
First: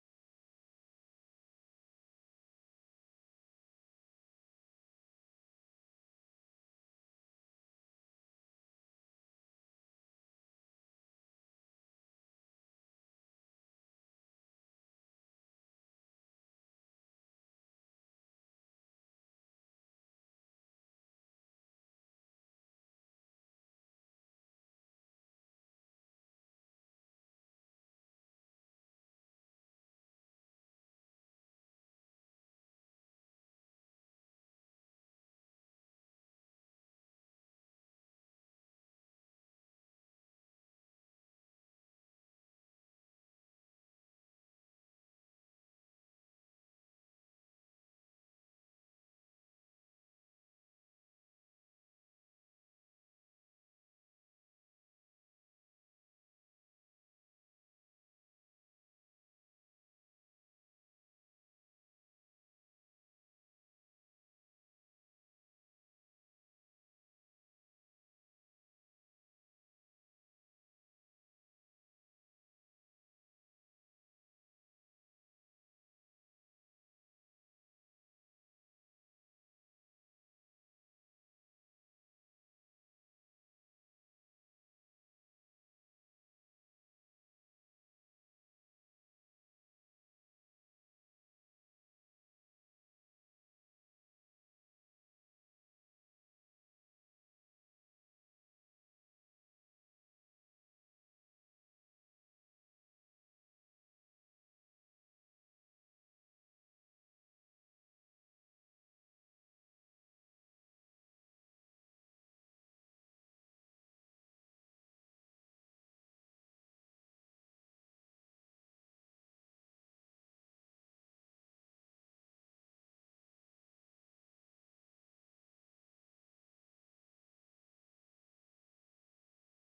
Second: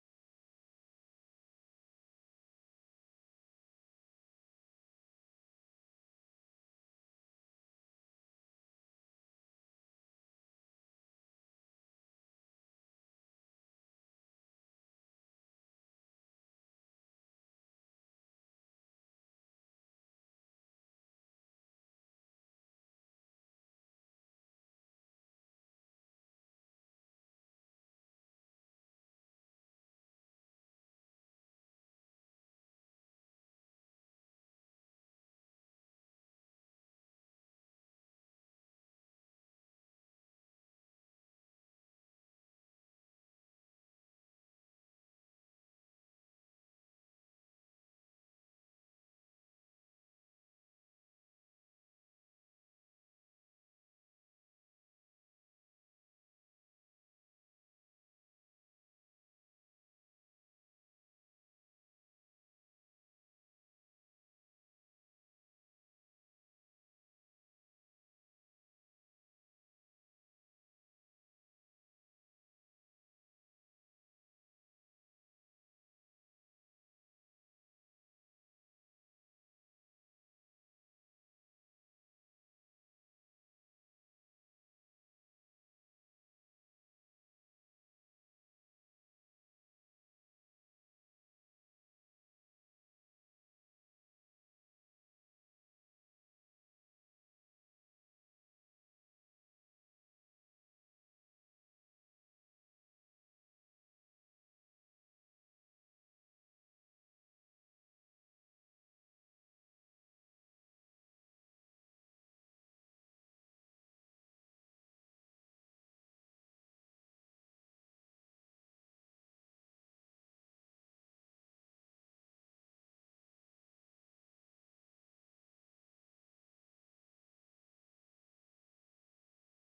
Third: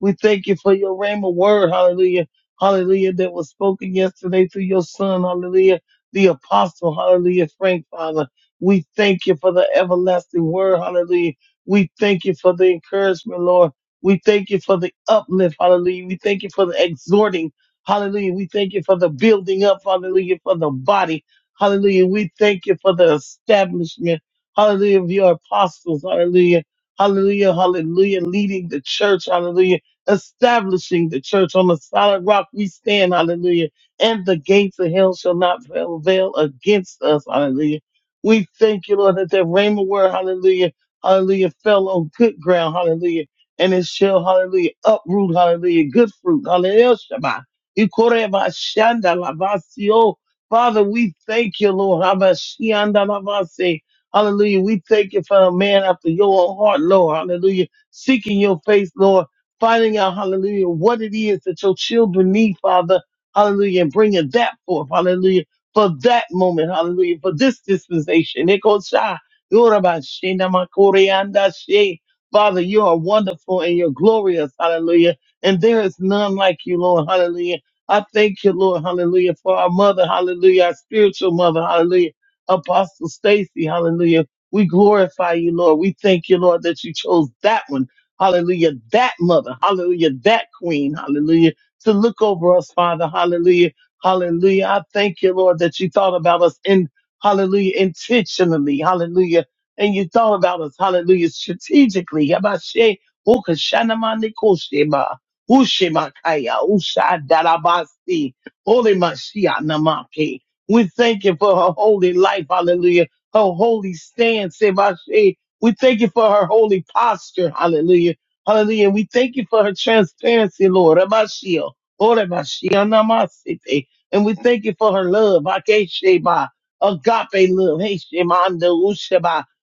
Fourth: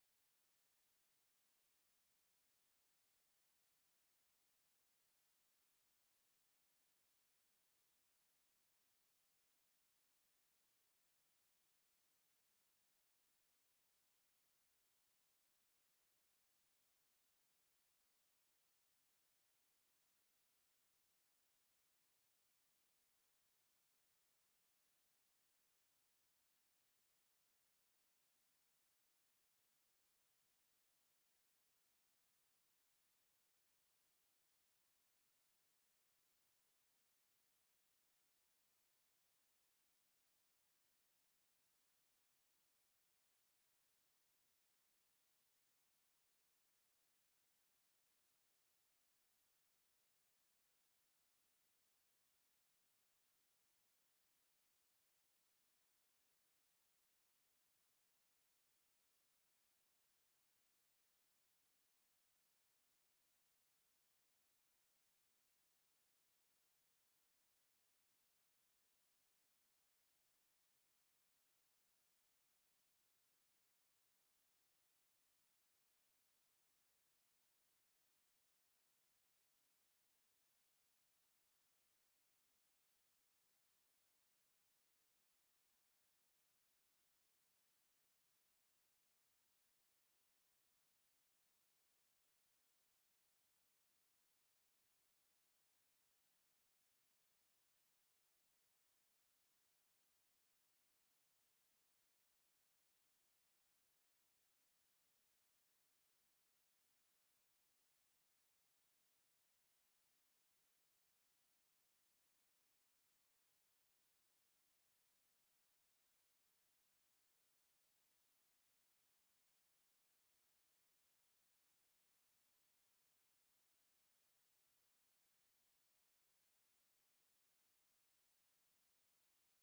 We thank you for your rhema word. Hallelujah. Hallelujah. That was spoken yesterday through your son. Hallelujah. The apostle. Hallelujah. Frank, Father. We thank you for the everlasting word. Hallelujah. We thank you for the encouragement, Lord. We thank you for the uplift, hallelujah. We thank you for the exhorting, hallelujah. We thank you for the building up, hallelujah, for the body, hallelujah. We thank you for the establishment, hallelujah, of your apostles, hallelujah, hallelujah, hallelujah, leading the church, hallelujah, establishing the church on the solid rock we stand, hallelujah. And the gates of hell shall not prevail against us, hallelujah. We thank you, Lord, that the rhema word, hallelujah, hallelujah, fell on good ground, hallelujah and it shall, hallelujah, uproot, hallelujah, good fruit, hallelujah, Shema. Ikoreba shanda lavasio. Father, we thank you, Lord. Habashianda lavase. Hallelujah. We thank you for a man after your own heart, Lord. Hallelujah. Seeking your face, Lord. Finding out, hallelujah, what it is that your children need, Father. Hallelujah. And bringing that forth, hallelujah, for that moment, hallelujah, for this dispensation. Ikosha. Yorabashinamakoreandashe. Father, you are wonderful and you're glorious. Hallelujah. And there is none like you, Lord. Hallelujah. I thank you, Lord. Hallelujah. For our mother. Hallelujah. Our spiritual mother. Hallelujah. Apostle Stacy. Hallelujah. We glorify you, Lord. We thank you, Lord, that you chose that one. Hallelujah. That mother. Hallelujah. That queen. Hallelujah. To look over us, Father. Hallelujah. Hallelujah. I thank you, Lord, that you thought about us in Hallelujah. Intentionally. Hallelujah and you thought about us, hallelujah, strategically. Yabashe, ukashanamandikosheba, ushemakaya, ushadarabasi, Holy Mashiach namake. We thank you for her holy life, hallelujah, her holy stance, Sebashe. We thank you for her holy posture, hallelujah, hallelujah. We thank you for her transparency, Lord, Rabashio, Orabashio namasite. And we thank you for her love, Akesheba, agape love, Heshemanda,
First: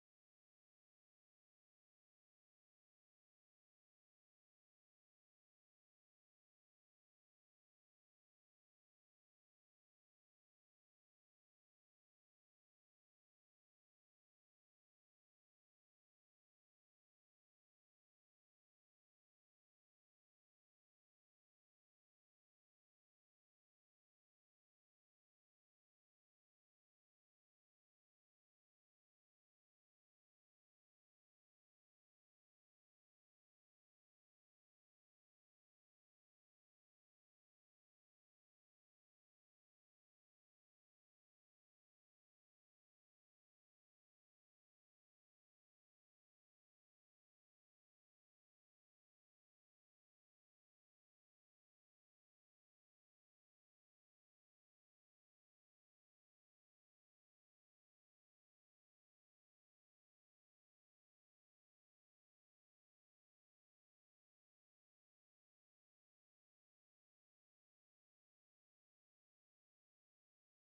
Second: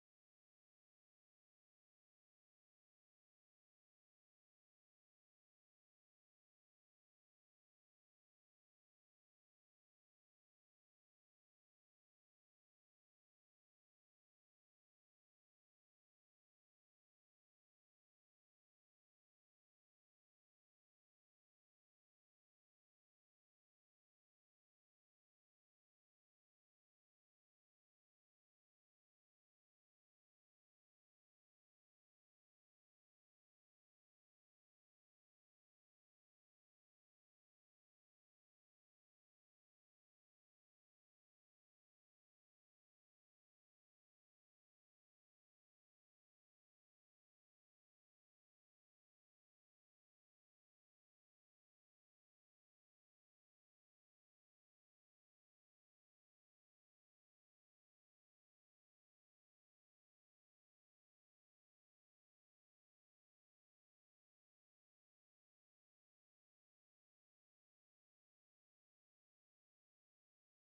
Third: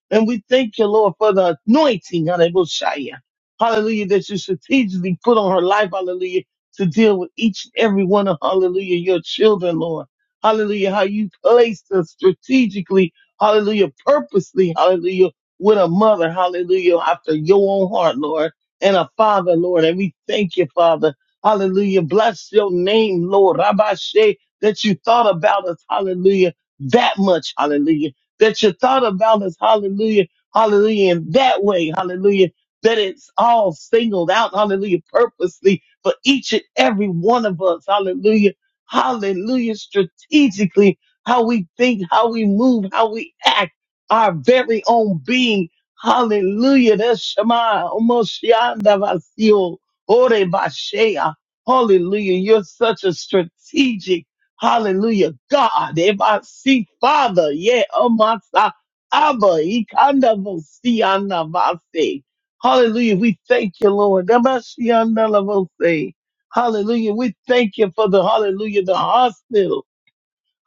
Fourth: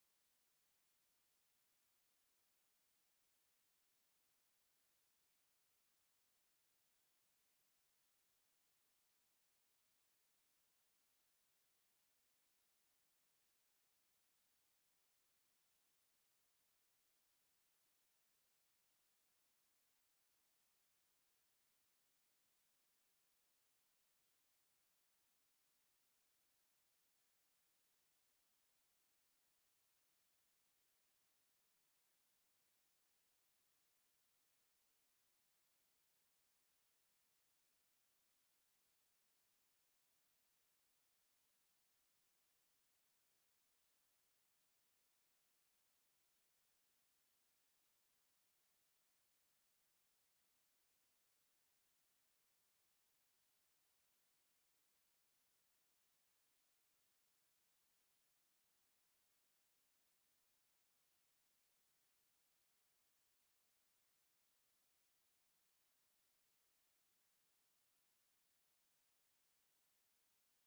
and we thank you, Lord, for the anointing, hallelujah. Hallelujah, that you strategically put on her life, hallelujah, to deal with each and every one of, hallelujah, your children, Lord. Hallelujah, how you placed us strategically, hallelujah, purposely, hallelujah, with a mother, hallelujah, after your own heart, Lord, and a father, Lord. And we thank you, Father. Hallelujah. Bless your name, Lord. Rabbi Shea, that you thought about us, hallelujah, that much, hallelujah that you thought about us. Hallelujah. Hallelujah. In that way. Hallelujah. That it's all singled out. Hallelujah. Purposely for each and every one of us. Hallelujah. Hallelujah. Strategically, how we think, how we move, how we act, our very own being. Hallelujah. That's Shema. Omoshiandavasio. Ore Bashea. Hallelujah. You're such a strategic. Hallelujah. God, if I see Father, yeah, Amasa, Abba, Ikanda Vosiana Vase. Hallelujah. We thank you, Lord. Damashianda Lavose. Hallelujah. We thank you for the hallelujah, the hospital.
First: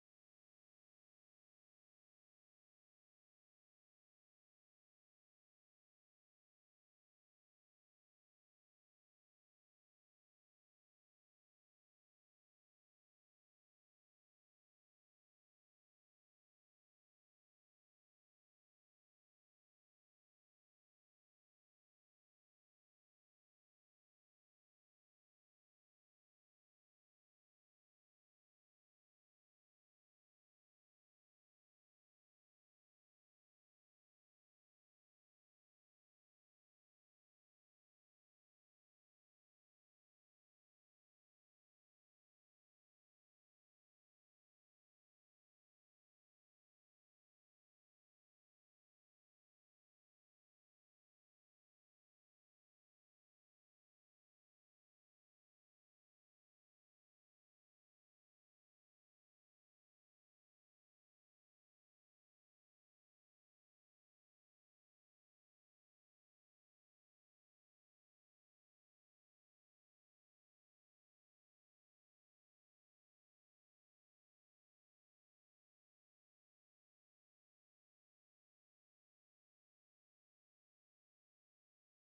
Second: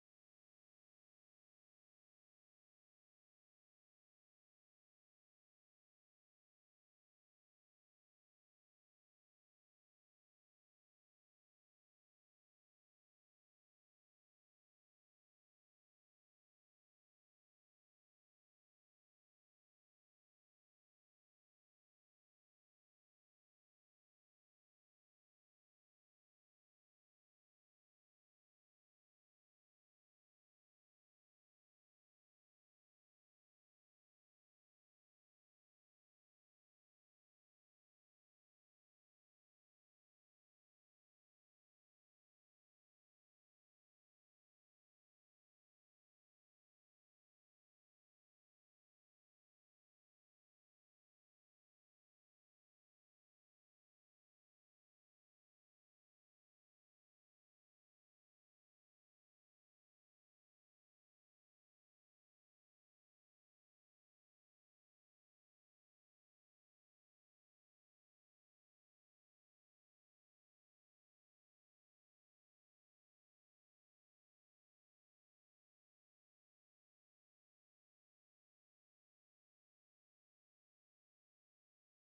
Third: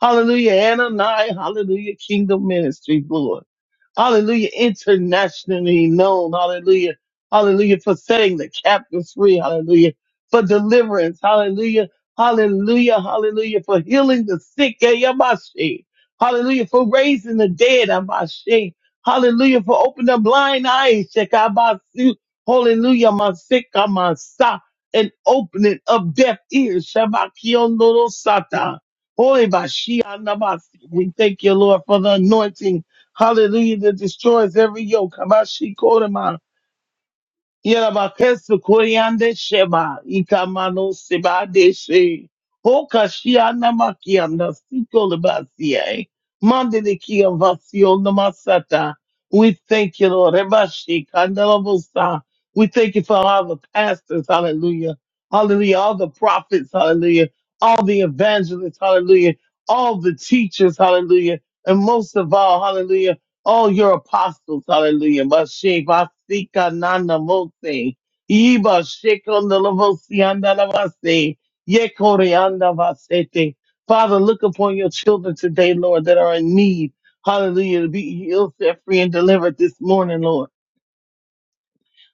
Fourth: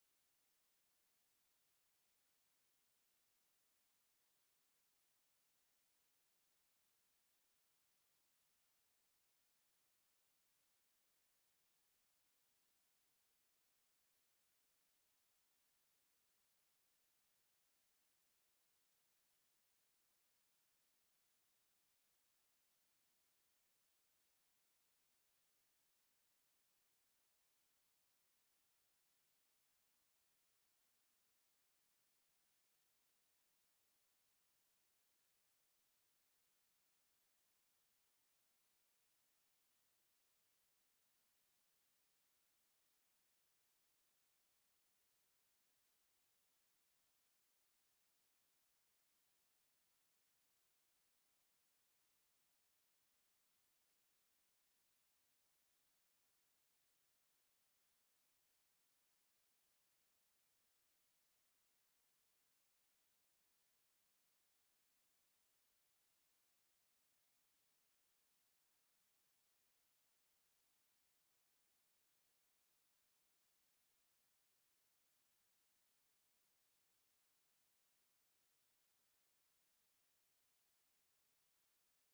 Hallelujah. Ananias. Hallelujah. Kingdom ministry, Lord. Hallelujah. Internationally known. Hallelujah. Hallelujah. For setting the captives free. Hallelujah. For deliverance. Hallelujah. Hallelujah. Hallelujah. For healing the sick. Yeah, yeah, my shit. Hallelujah. For raising the dead. yeah, my shit. Hallelujah. For opening the blind eyes. Check out my suit. Hallelujah. My sick. I'm my stop. And opening of deaf ears. Shabakion Sata. Holy Bashi. We thank you, Lord, for the anointing Hallelujah, that destroys every yoke. Kabashi Kodama. Yarabakesu Koryande Sheba. Ikamano Seba Deshe. Hokashiana Makiana Siko Lebasie. Mandeliki Vasio Namasata. We thank you, Lord. Rebashi Kandalabosa. We thank you for all the pastors. Hallelujah. Hallelujah. All the prophets. Hallelujah. All the evangelists. Hallelujah. All the teachers. Hallelujah. And most of all, hallelujah all your apostles, hallelujah. Masheba sika nana mose. Iba shekon anda lavase, Yekore shikondalabosiandalabase. Yekoreandabasete. Father, look upon your children today, Lord, that are in need. Hallelujah. To be healed, set free, and delivered this morning, Lord.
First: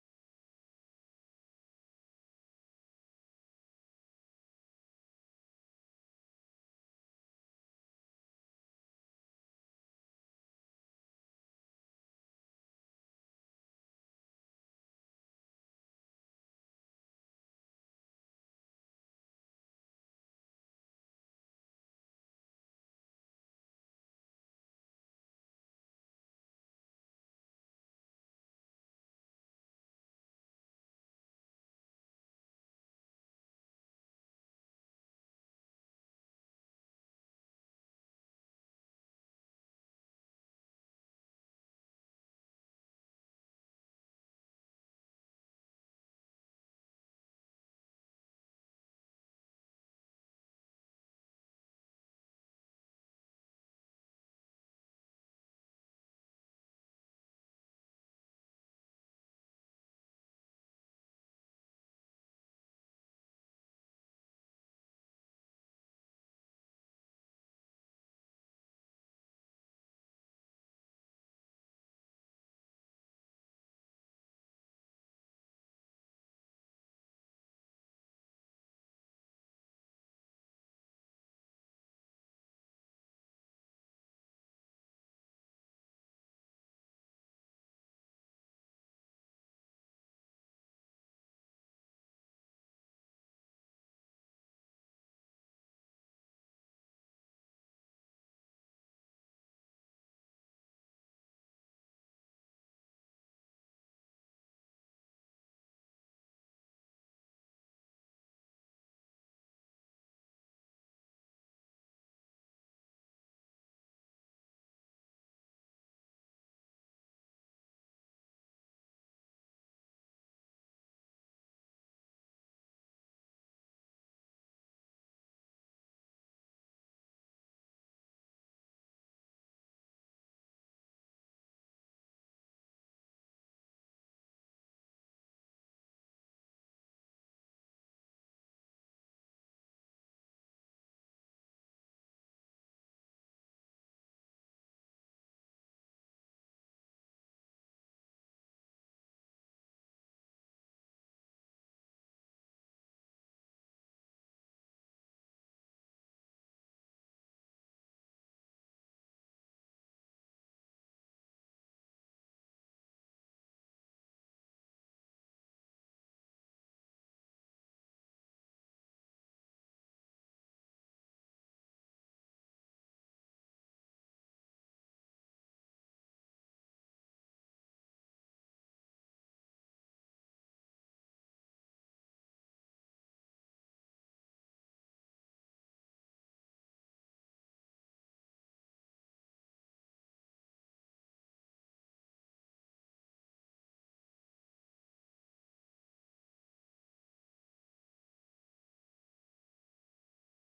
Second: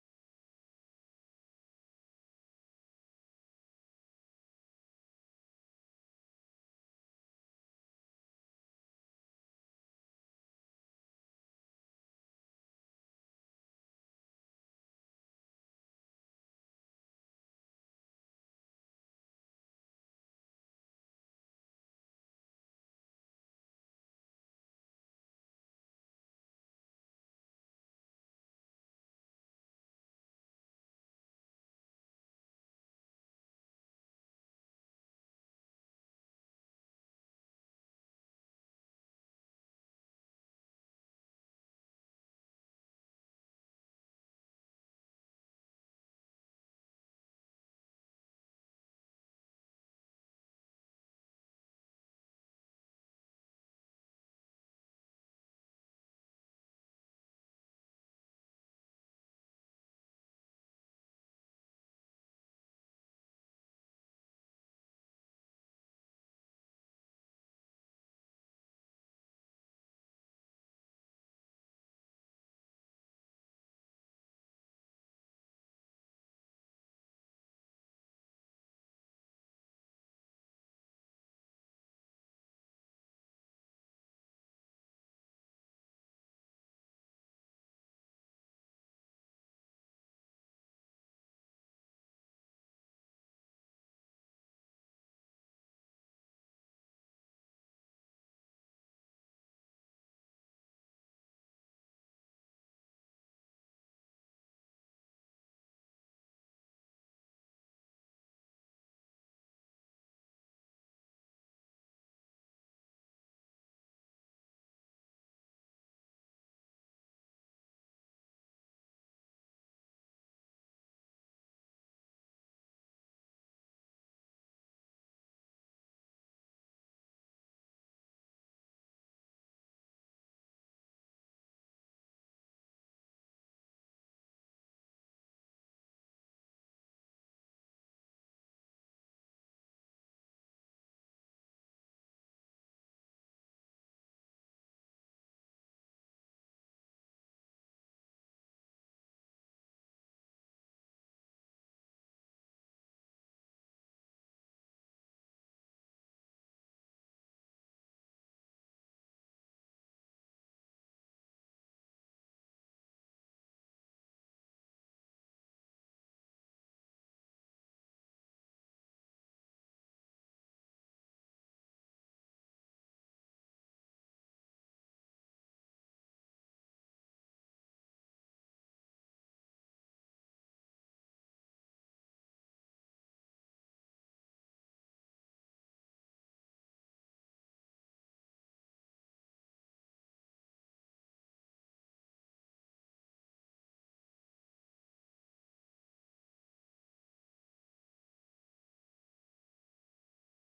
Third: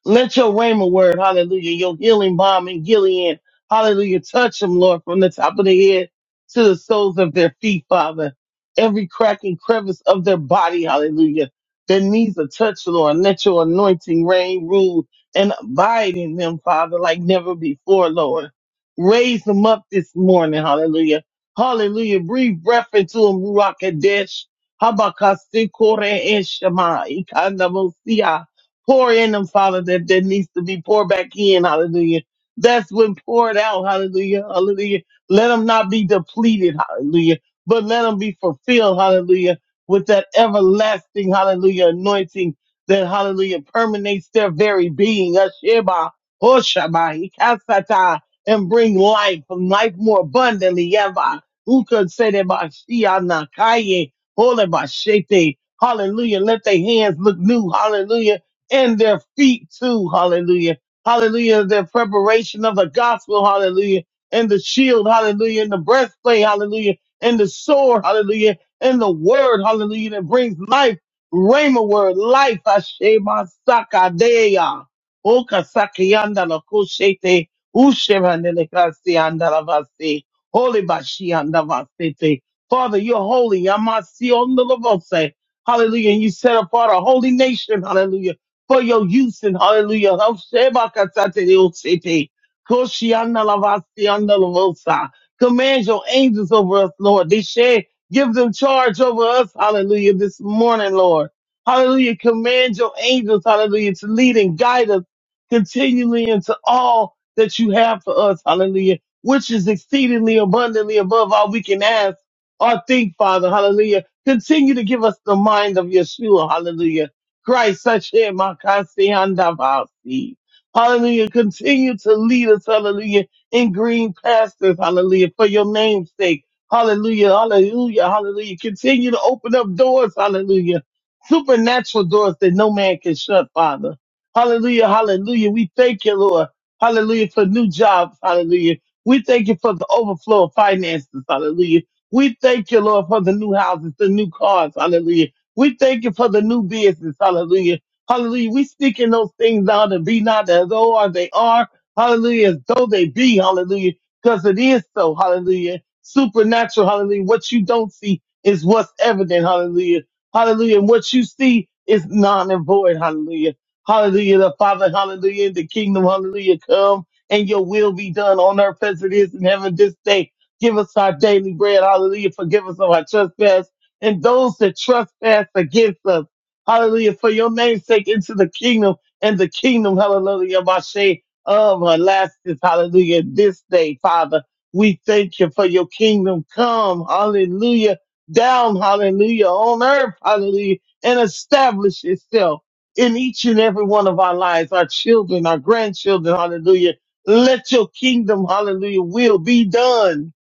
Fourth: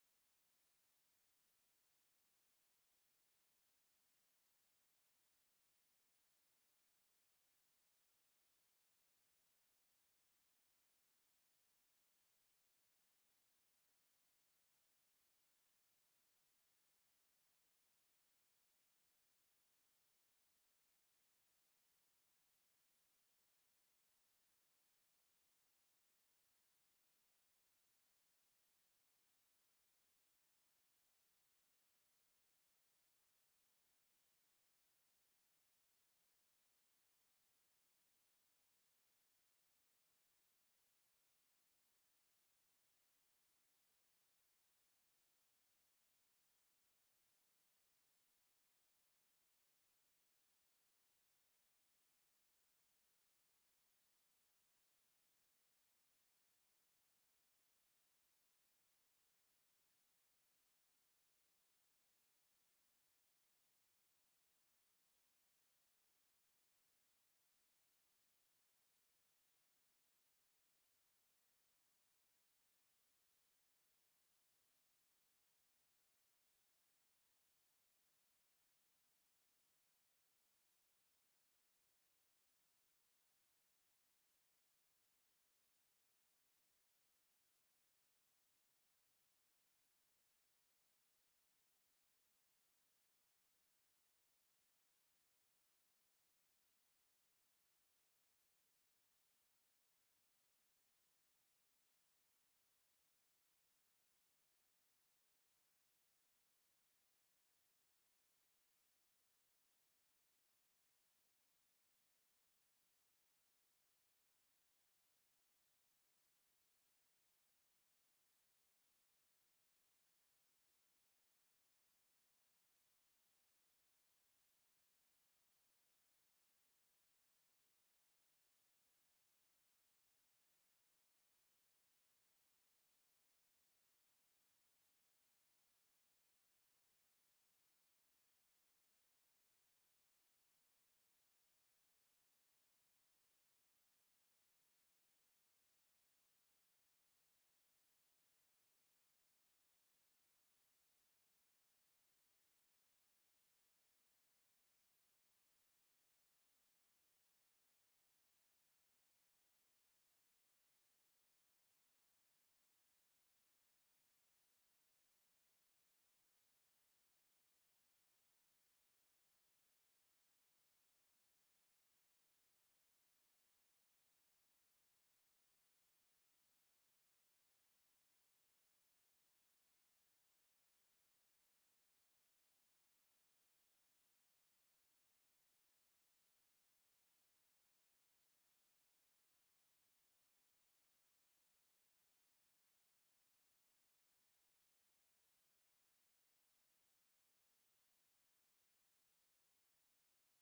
Let your rhema word, hallelujah, your healing balm in Gilead, hallelujah, touch them, Lord, from the top of their head to the soles of their feet, Father. Every crack and crevice of their body, hallelujah. Their knees are touched, Lord. Let your anointing reign, rule, and abide in them, Father, like never before, Lord. Raise them up this morning, hallelujah. Hallelujah. Breathe breath into them, Ruach Kadesh. Habakasi Kore Eshema, Ikanda Pour in them, Father, that, that needs to be poured back in. Hallelujah. That's when poured out. Hallelujah. Hallelujah. Let them not be depleted. Hallelujah. But let them be fulfilled. Hallelujah. With that everlasting, hallelujah, anointing that, hallelujah, permeates their very being. Asheba, Hoshaba, Ikasata, and bring life, life more abundantly. Yaba, Uka, Sede, Bashia, Nakaye, Hole, Bashete, Hallelujah. Let their hands look new. Hallelujah and their feet too. Hallelujah. Hallelujah. Their preparation of the gospel. Hallelujah. And the shield. Hallelujah. And the breastplate. Hallelujah. And the sword. Hallelujah. And the word. Hallelujah. That brings life. Rhema word. Life. Ashema sakadeya. Oka sakiyanda la kushete. Ushemanele kasiyanda la vasi. Holy bashianda vasete. Father, you're holy. Yamasi on the Hallelujah. And you set apart a holy nation. Hallelujah for your use in hallelujah. Oh, Sheba, Katate, Hoshebakatateosete, lavosa. Command your angels over us, Lord. They share, give them charge over us, hallelujah, this morning, Lord. Hallelujah. Command your angels, hallelujah, to lead and guide us continually into all that you have for us, hallelujah, which is exceedingly abundantly above all we can ask or think, Father, hallelujah. Continue to give us the mind of Yeshua, hallelujah. Christ, Sashay, Makasi, Handavasi. Hallelujah. Continue to lead us, hallelujah, in green pastures, hallelujah, for your name's sake. Hallelujah, hallelujah, hallelujah. Continue to open up doors, hallelujah. Supernatural doors that no man can shut, Father. Hallelujah, hallelujah. We thank you, Lord. Hallelujah, for new jobs, hallelujah. We thank you for the overflow of finances, hallelujah. We thank you, Lord, for the new houses, the new cars, hallelujah. We thank you for the new business. Hallelujah. Hallelujah. We speaking those things out and be not as though are they are. Hallelujah. As though they be. Hallelujah. Because it is so. Hallelujah. Supernatural. Hallelujah. What you don't see is what's evident. Hallelujah. Hallelujah. And what you see is non and void. Hallelujah. Hallelujah. The Father. Hallelujah. The kingdom. Hallelujah. Come and your will be done on earth as it is in heaven this day. Give us our daily bread. Hallelujah. Forgive us of our trespasses and those that trespass against us. Hallelujah. For your name's sake into the kingdom and the kingdom, hallelujah, Mashe of Alaskas, hallelujah. This day, Father, we thank you for your kingdom come, hallelujah, down, hallelujah, on earth, hallelujah, and establish itself in each and every one of our lives, our children, our grandchildren, hallelujah. Let your kingdom, hallelujah, will be done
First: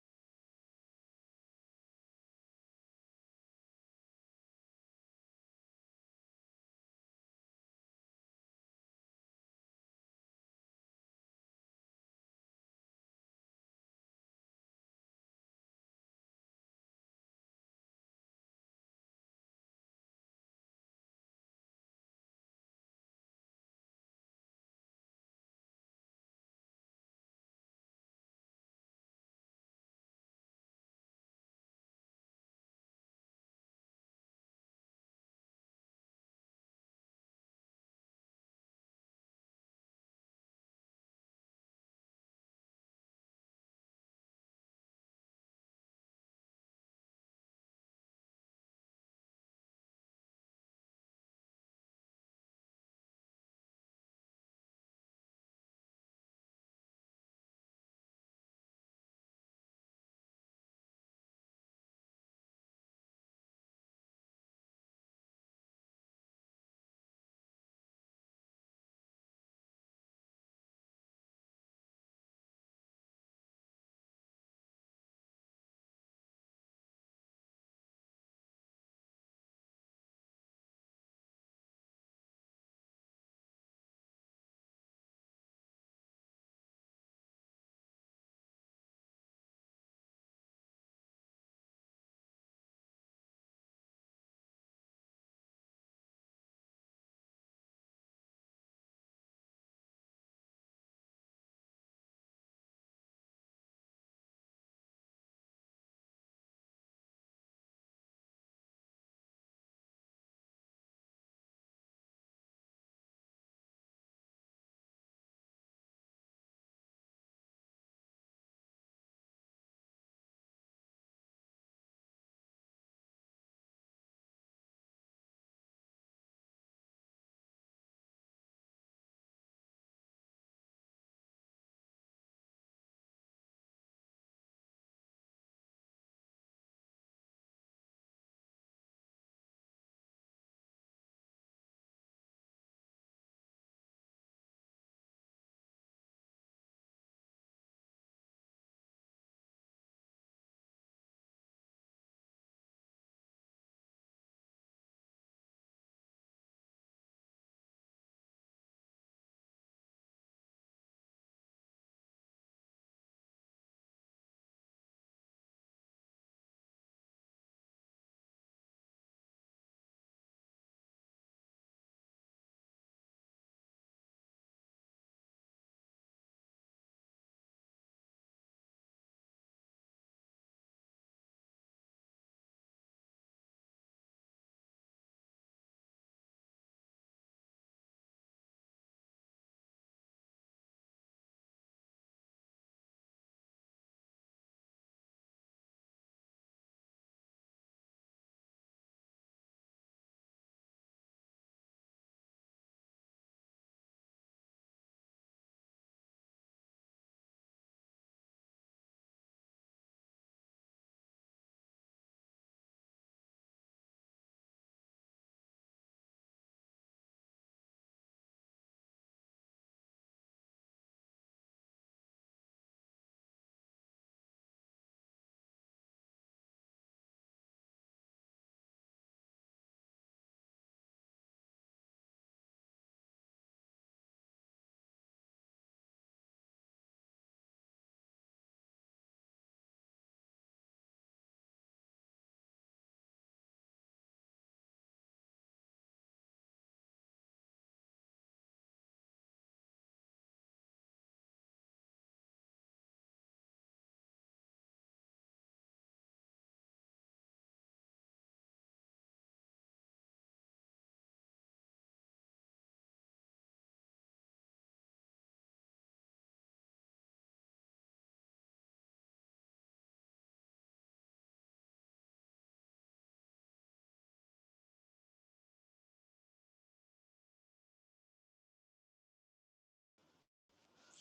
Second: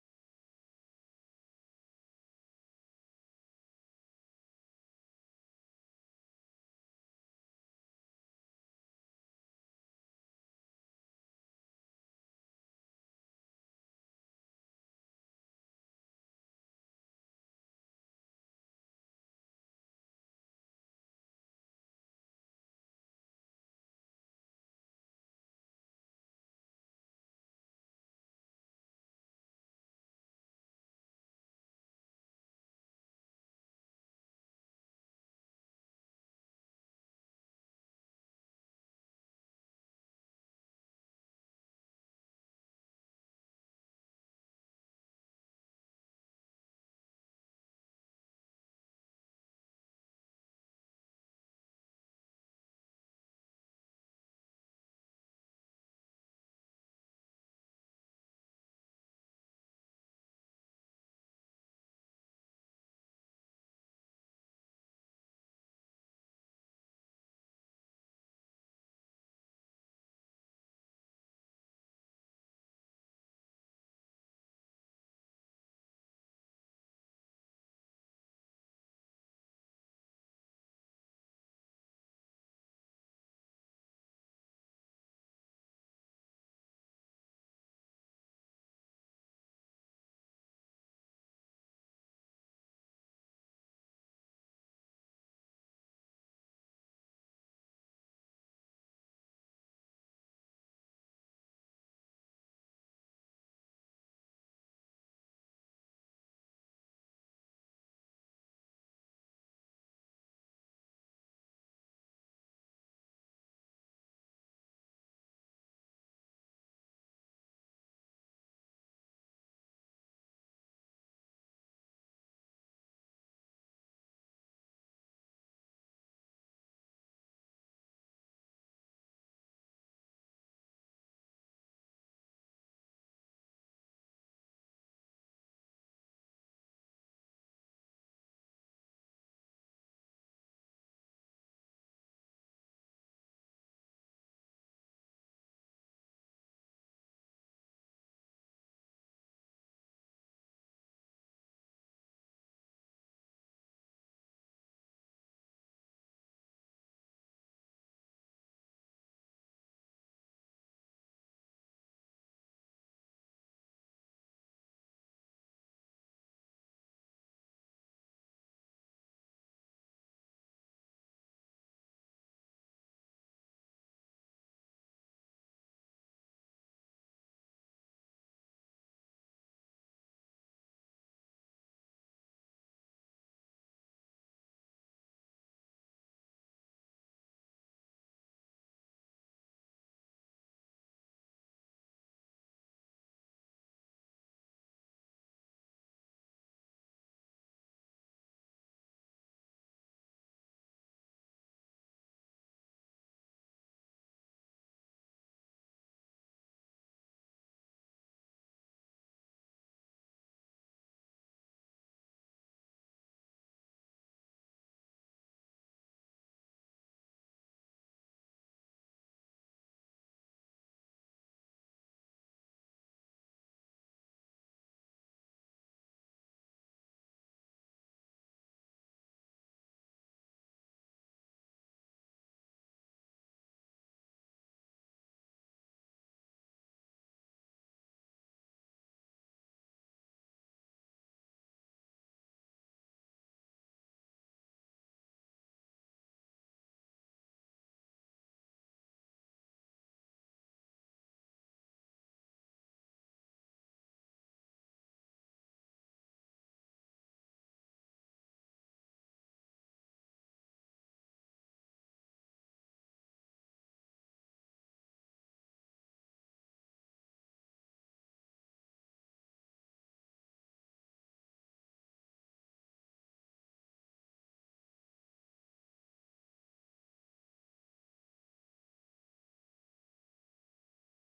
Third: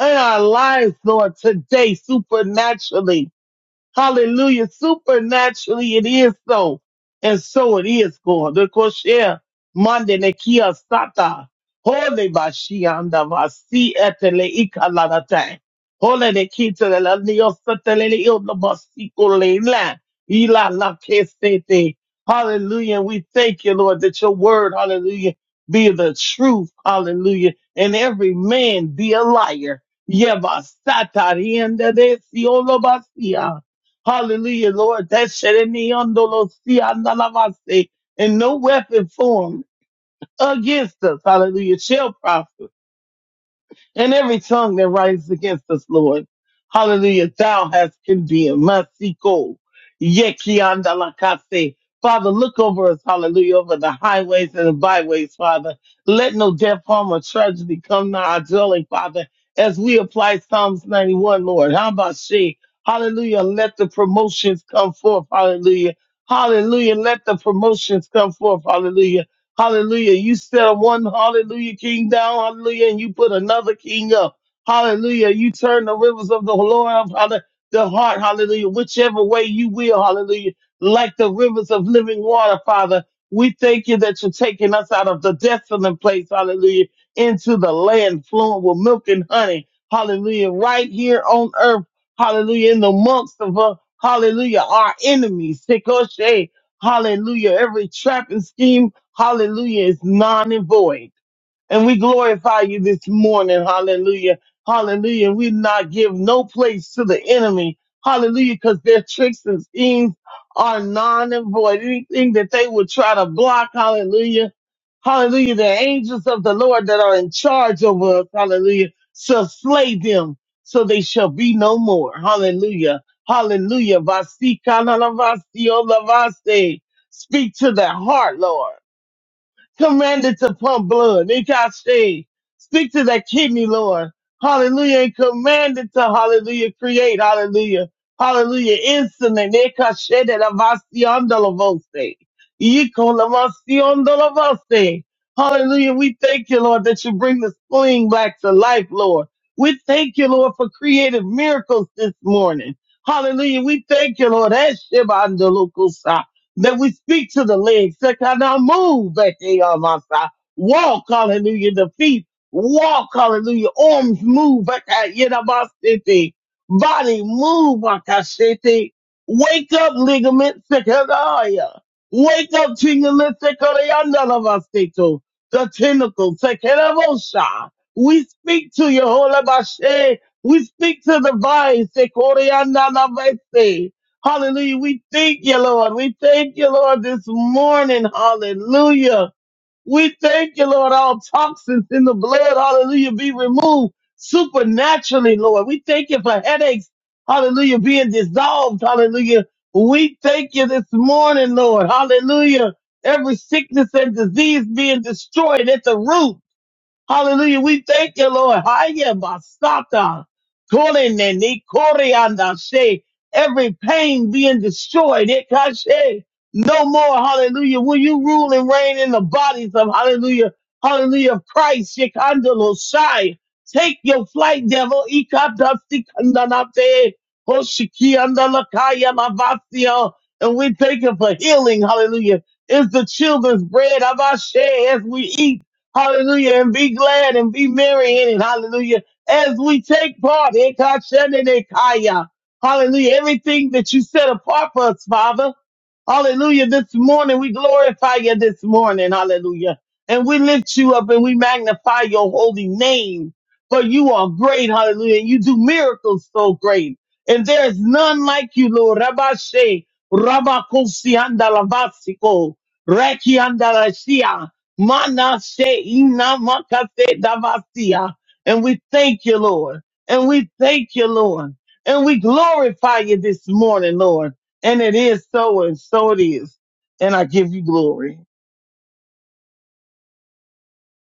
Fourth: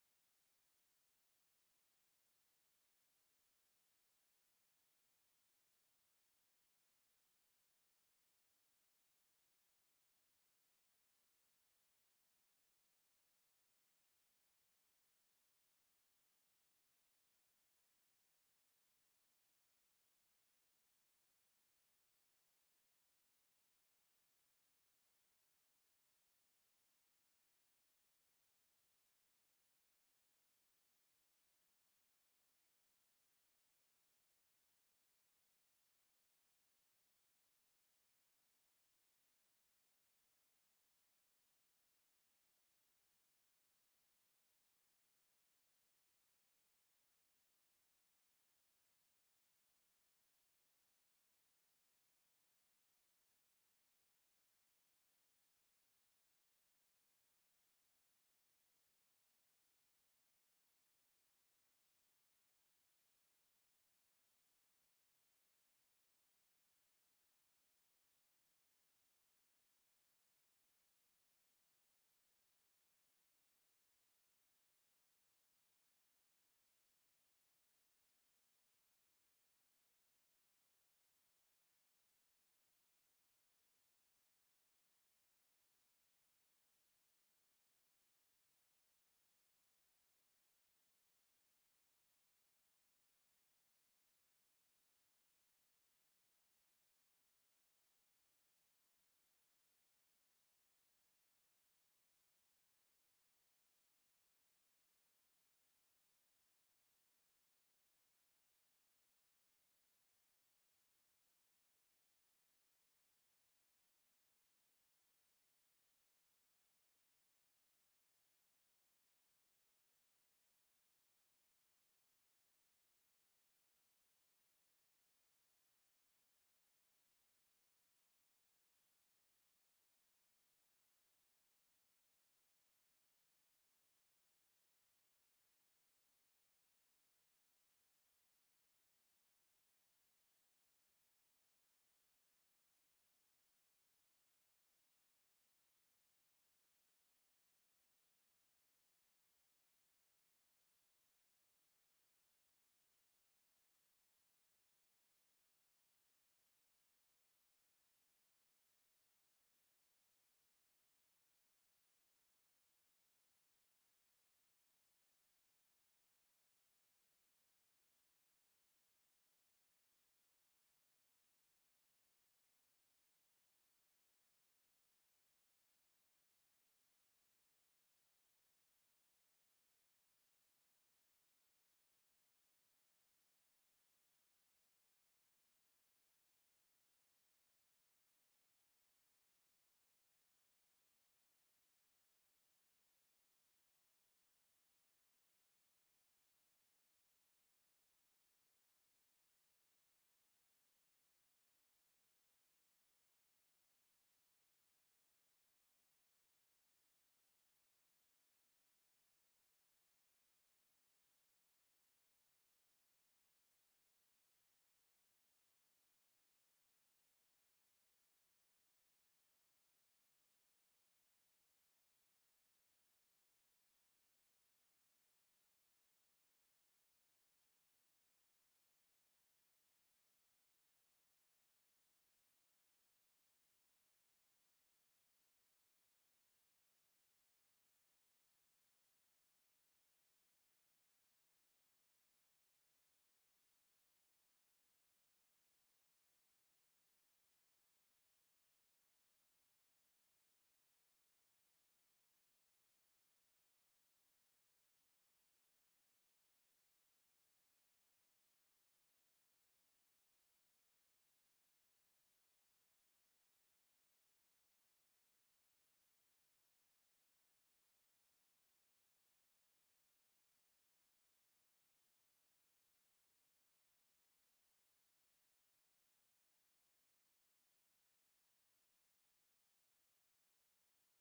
in our lives, Lord, today, supernaturally. Hallelujah. Supernaturally it is so. And so it is, God. The kosher mande nekia sata. Holy bashianda vasi etele ikalanate. Holy nekita la niosatele ioblabasikole la. Ila la kesete. Hallelujah. And we thank you, Lord, that your word, hallelujah, be the truth. Hallelujah. And every man be a liar. Yeva satarienda de siolobasia. Hallelujah, Lord. That shed me on And no weapon formed against us, hallelujah, shall prosper and every tongue that rises against us, Lord. Hallelujah. Thou hast condemned. Masiko. Yekiandalakase. Father, look over us, hallelujah, over the highways and the byways, Father. Let no death, harm, or tragedy come nigh our dwelling, Father, as we apply Psalms 91, Lord. How about she? Hallelujah. Let the promotions come forth, hallelujah. Hallelujah. Let the promotions come forth, hallelujah. Hallelujah. You set one hallelujah king down. Hallelujah. And you put another king up. Hallelujah. You turn the rivers of the Lord of hallelujah, the heart. Hallelujah. Whichever way you will. Hallelujah. Like the rivers of living water, Father. We thank you that you're taking us out of the desolate place. Hallelujah. Into the land flowing with milk and honey. Hallelujah. Right here on earth. Hallelujah. In the months of uh, hallelujah, our enemies. Tikoshe. Hallelujah. Every trap and scheme. Hallelujah is non and void. And we glorify you this morning. Hallelujah. Hallelujah. We not give no place to the enemy. Hallelujah. Cause their tricks and schemes are non and void. Anything that they would try to block. Hallelujah. Hallelujah. The angels of the Lord that are in charge over us. Hallelujah. Shall slay them so they shall be no more. Hallelujah. Hallelujah. Vasi kana la o la Speak to their heart, Lord commanded to pump blood. Nikai stay. Stick to that kidney, Lord. Hallelujah. And commanded to hallelujah. Create. Hallelujah. Hallelujah. Insulin. Nikai shed that avaciondolovoste. Yikolavaciondolovoste. Hallelujah. We thank you, Lord, that you bring the spleen back to life, Lord. We thank you, Lord, for creative miracles this morning. Hallelujah. We thank you, Lord. Eshibandolukusa that we speak to the legs, that cannot move, that they are my side. Walk, hallelujah, the feet. Walk, hallelujah, arms move, that I- you my city. Body move, like I city. Wake up, ligaments, that can I, yeah. Wake up, tingling, that can I, none of us, they too. The tentacles, that can I, We speak to your holy Bashe. We speak to the vines, that can I, none of us, they. Hallelujah. We thank you, Lord. We thank you, Lord, this morning. Hallelujah. We thank you, Lord, all toxins in the blood. Hallelujah. Be removed supernaturally, Lord. We thank you for headaches. Hallelujah. Being dissolved. Hallelujah. We thank you this morning, Lord. Hallelujah. Every sickness and disease being destroyed at the root. Hallelujah. We thank you, Lord. Haya basata. Kolene ni koreanda she. Every pain being destroyed. Ikashe. No more. Hallelujah. Will you rule and reign in the bodies of hallelujah. Hallelujah. of Christ. Shikandalo shai. Take your flight, devil. Ikata sikandanate. Hoshikiandalakaya lavasio. And we thank you for healing. Hallelujah. Is the children's bread. Abashe as we eat. Hallelujah. And be glad and be merry in it. Hallelujah. As we take part. Ekashenenekaya. Hallelujah. Everything that you set apart for us, Father. Hallelujah. This morning, we glorify you this morning. Hallelujah. And we lift you up and we magnify your holy name. For you are great. Hallelujah. And you do miracles so great. And there is none like you, Lord. Rabashe, Rabakosi andalavasiko, Reki andalashia, Manashe inamakase davasia. And we thank you, Lord. And we thank you, Lord. And we glorify you this morning, Lord. And it is so, and so it is. And I give you glory.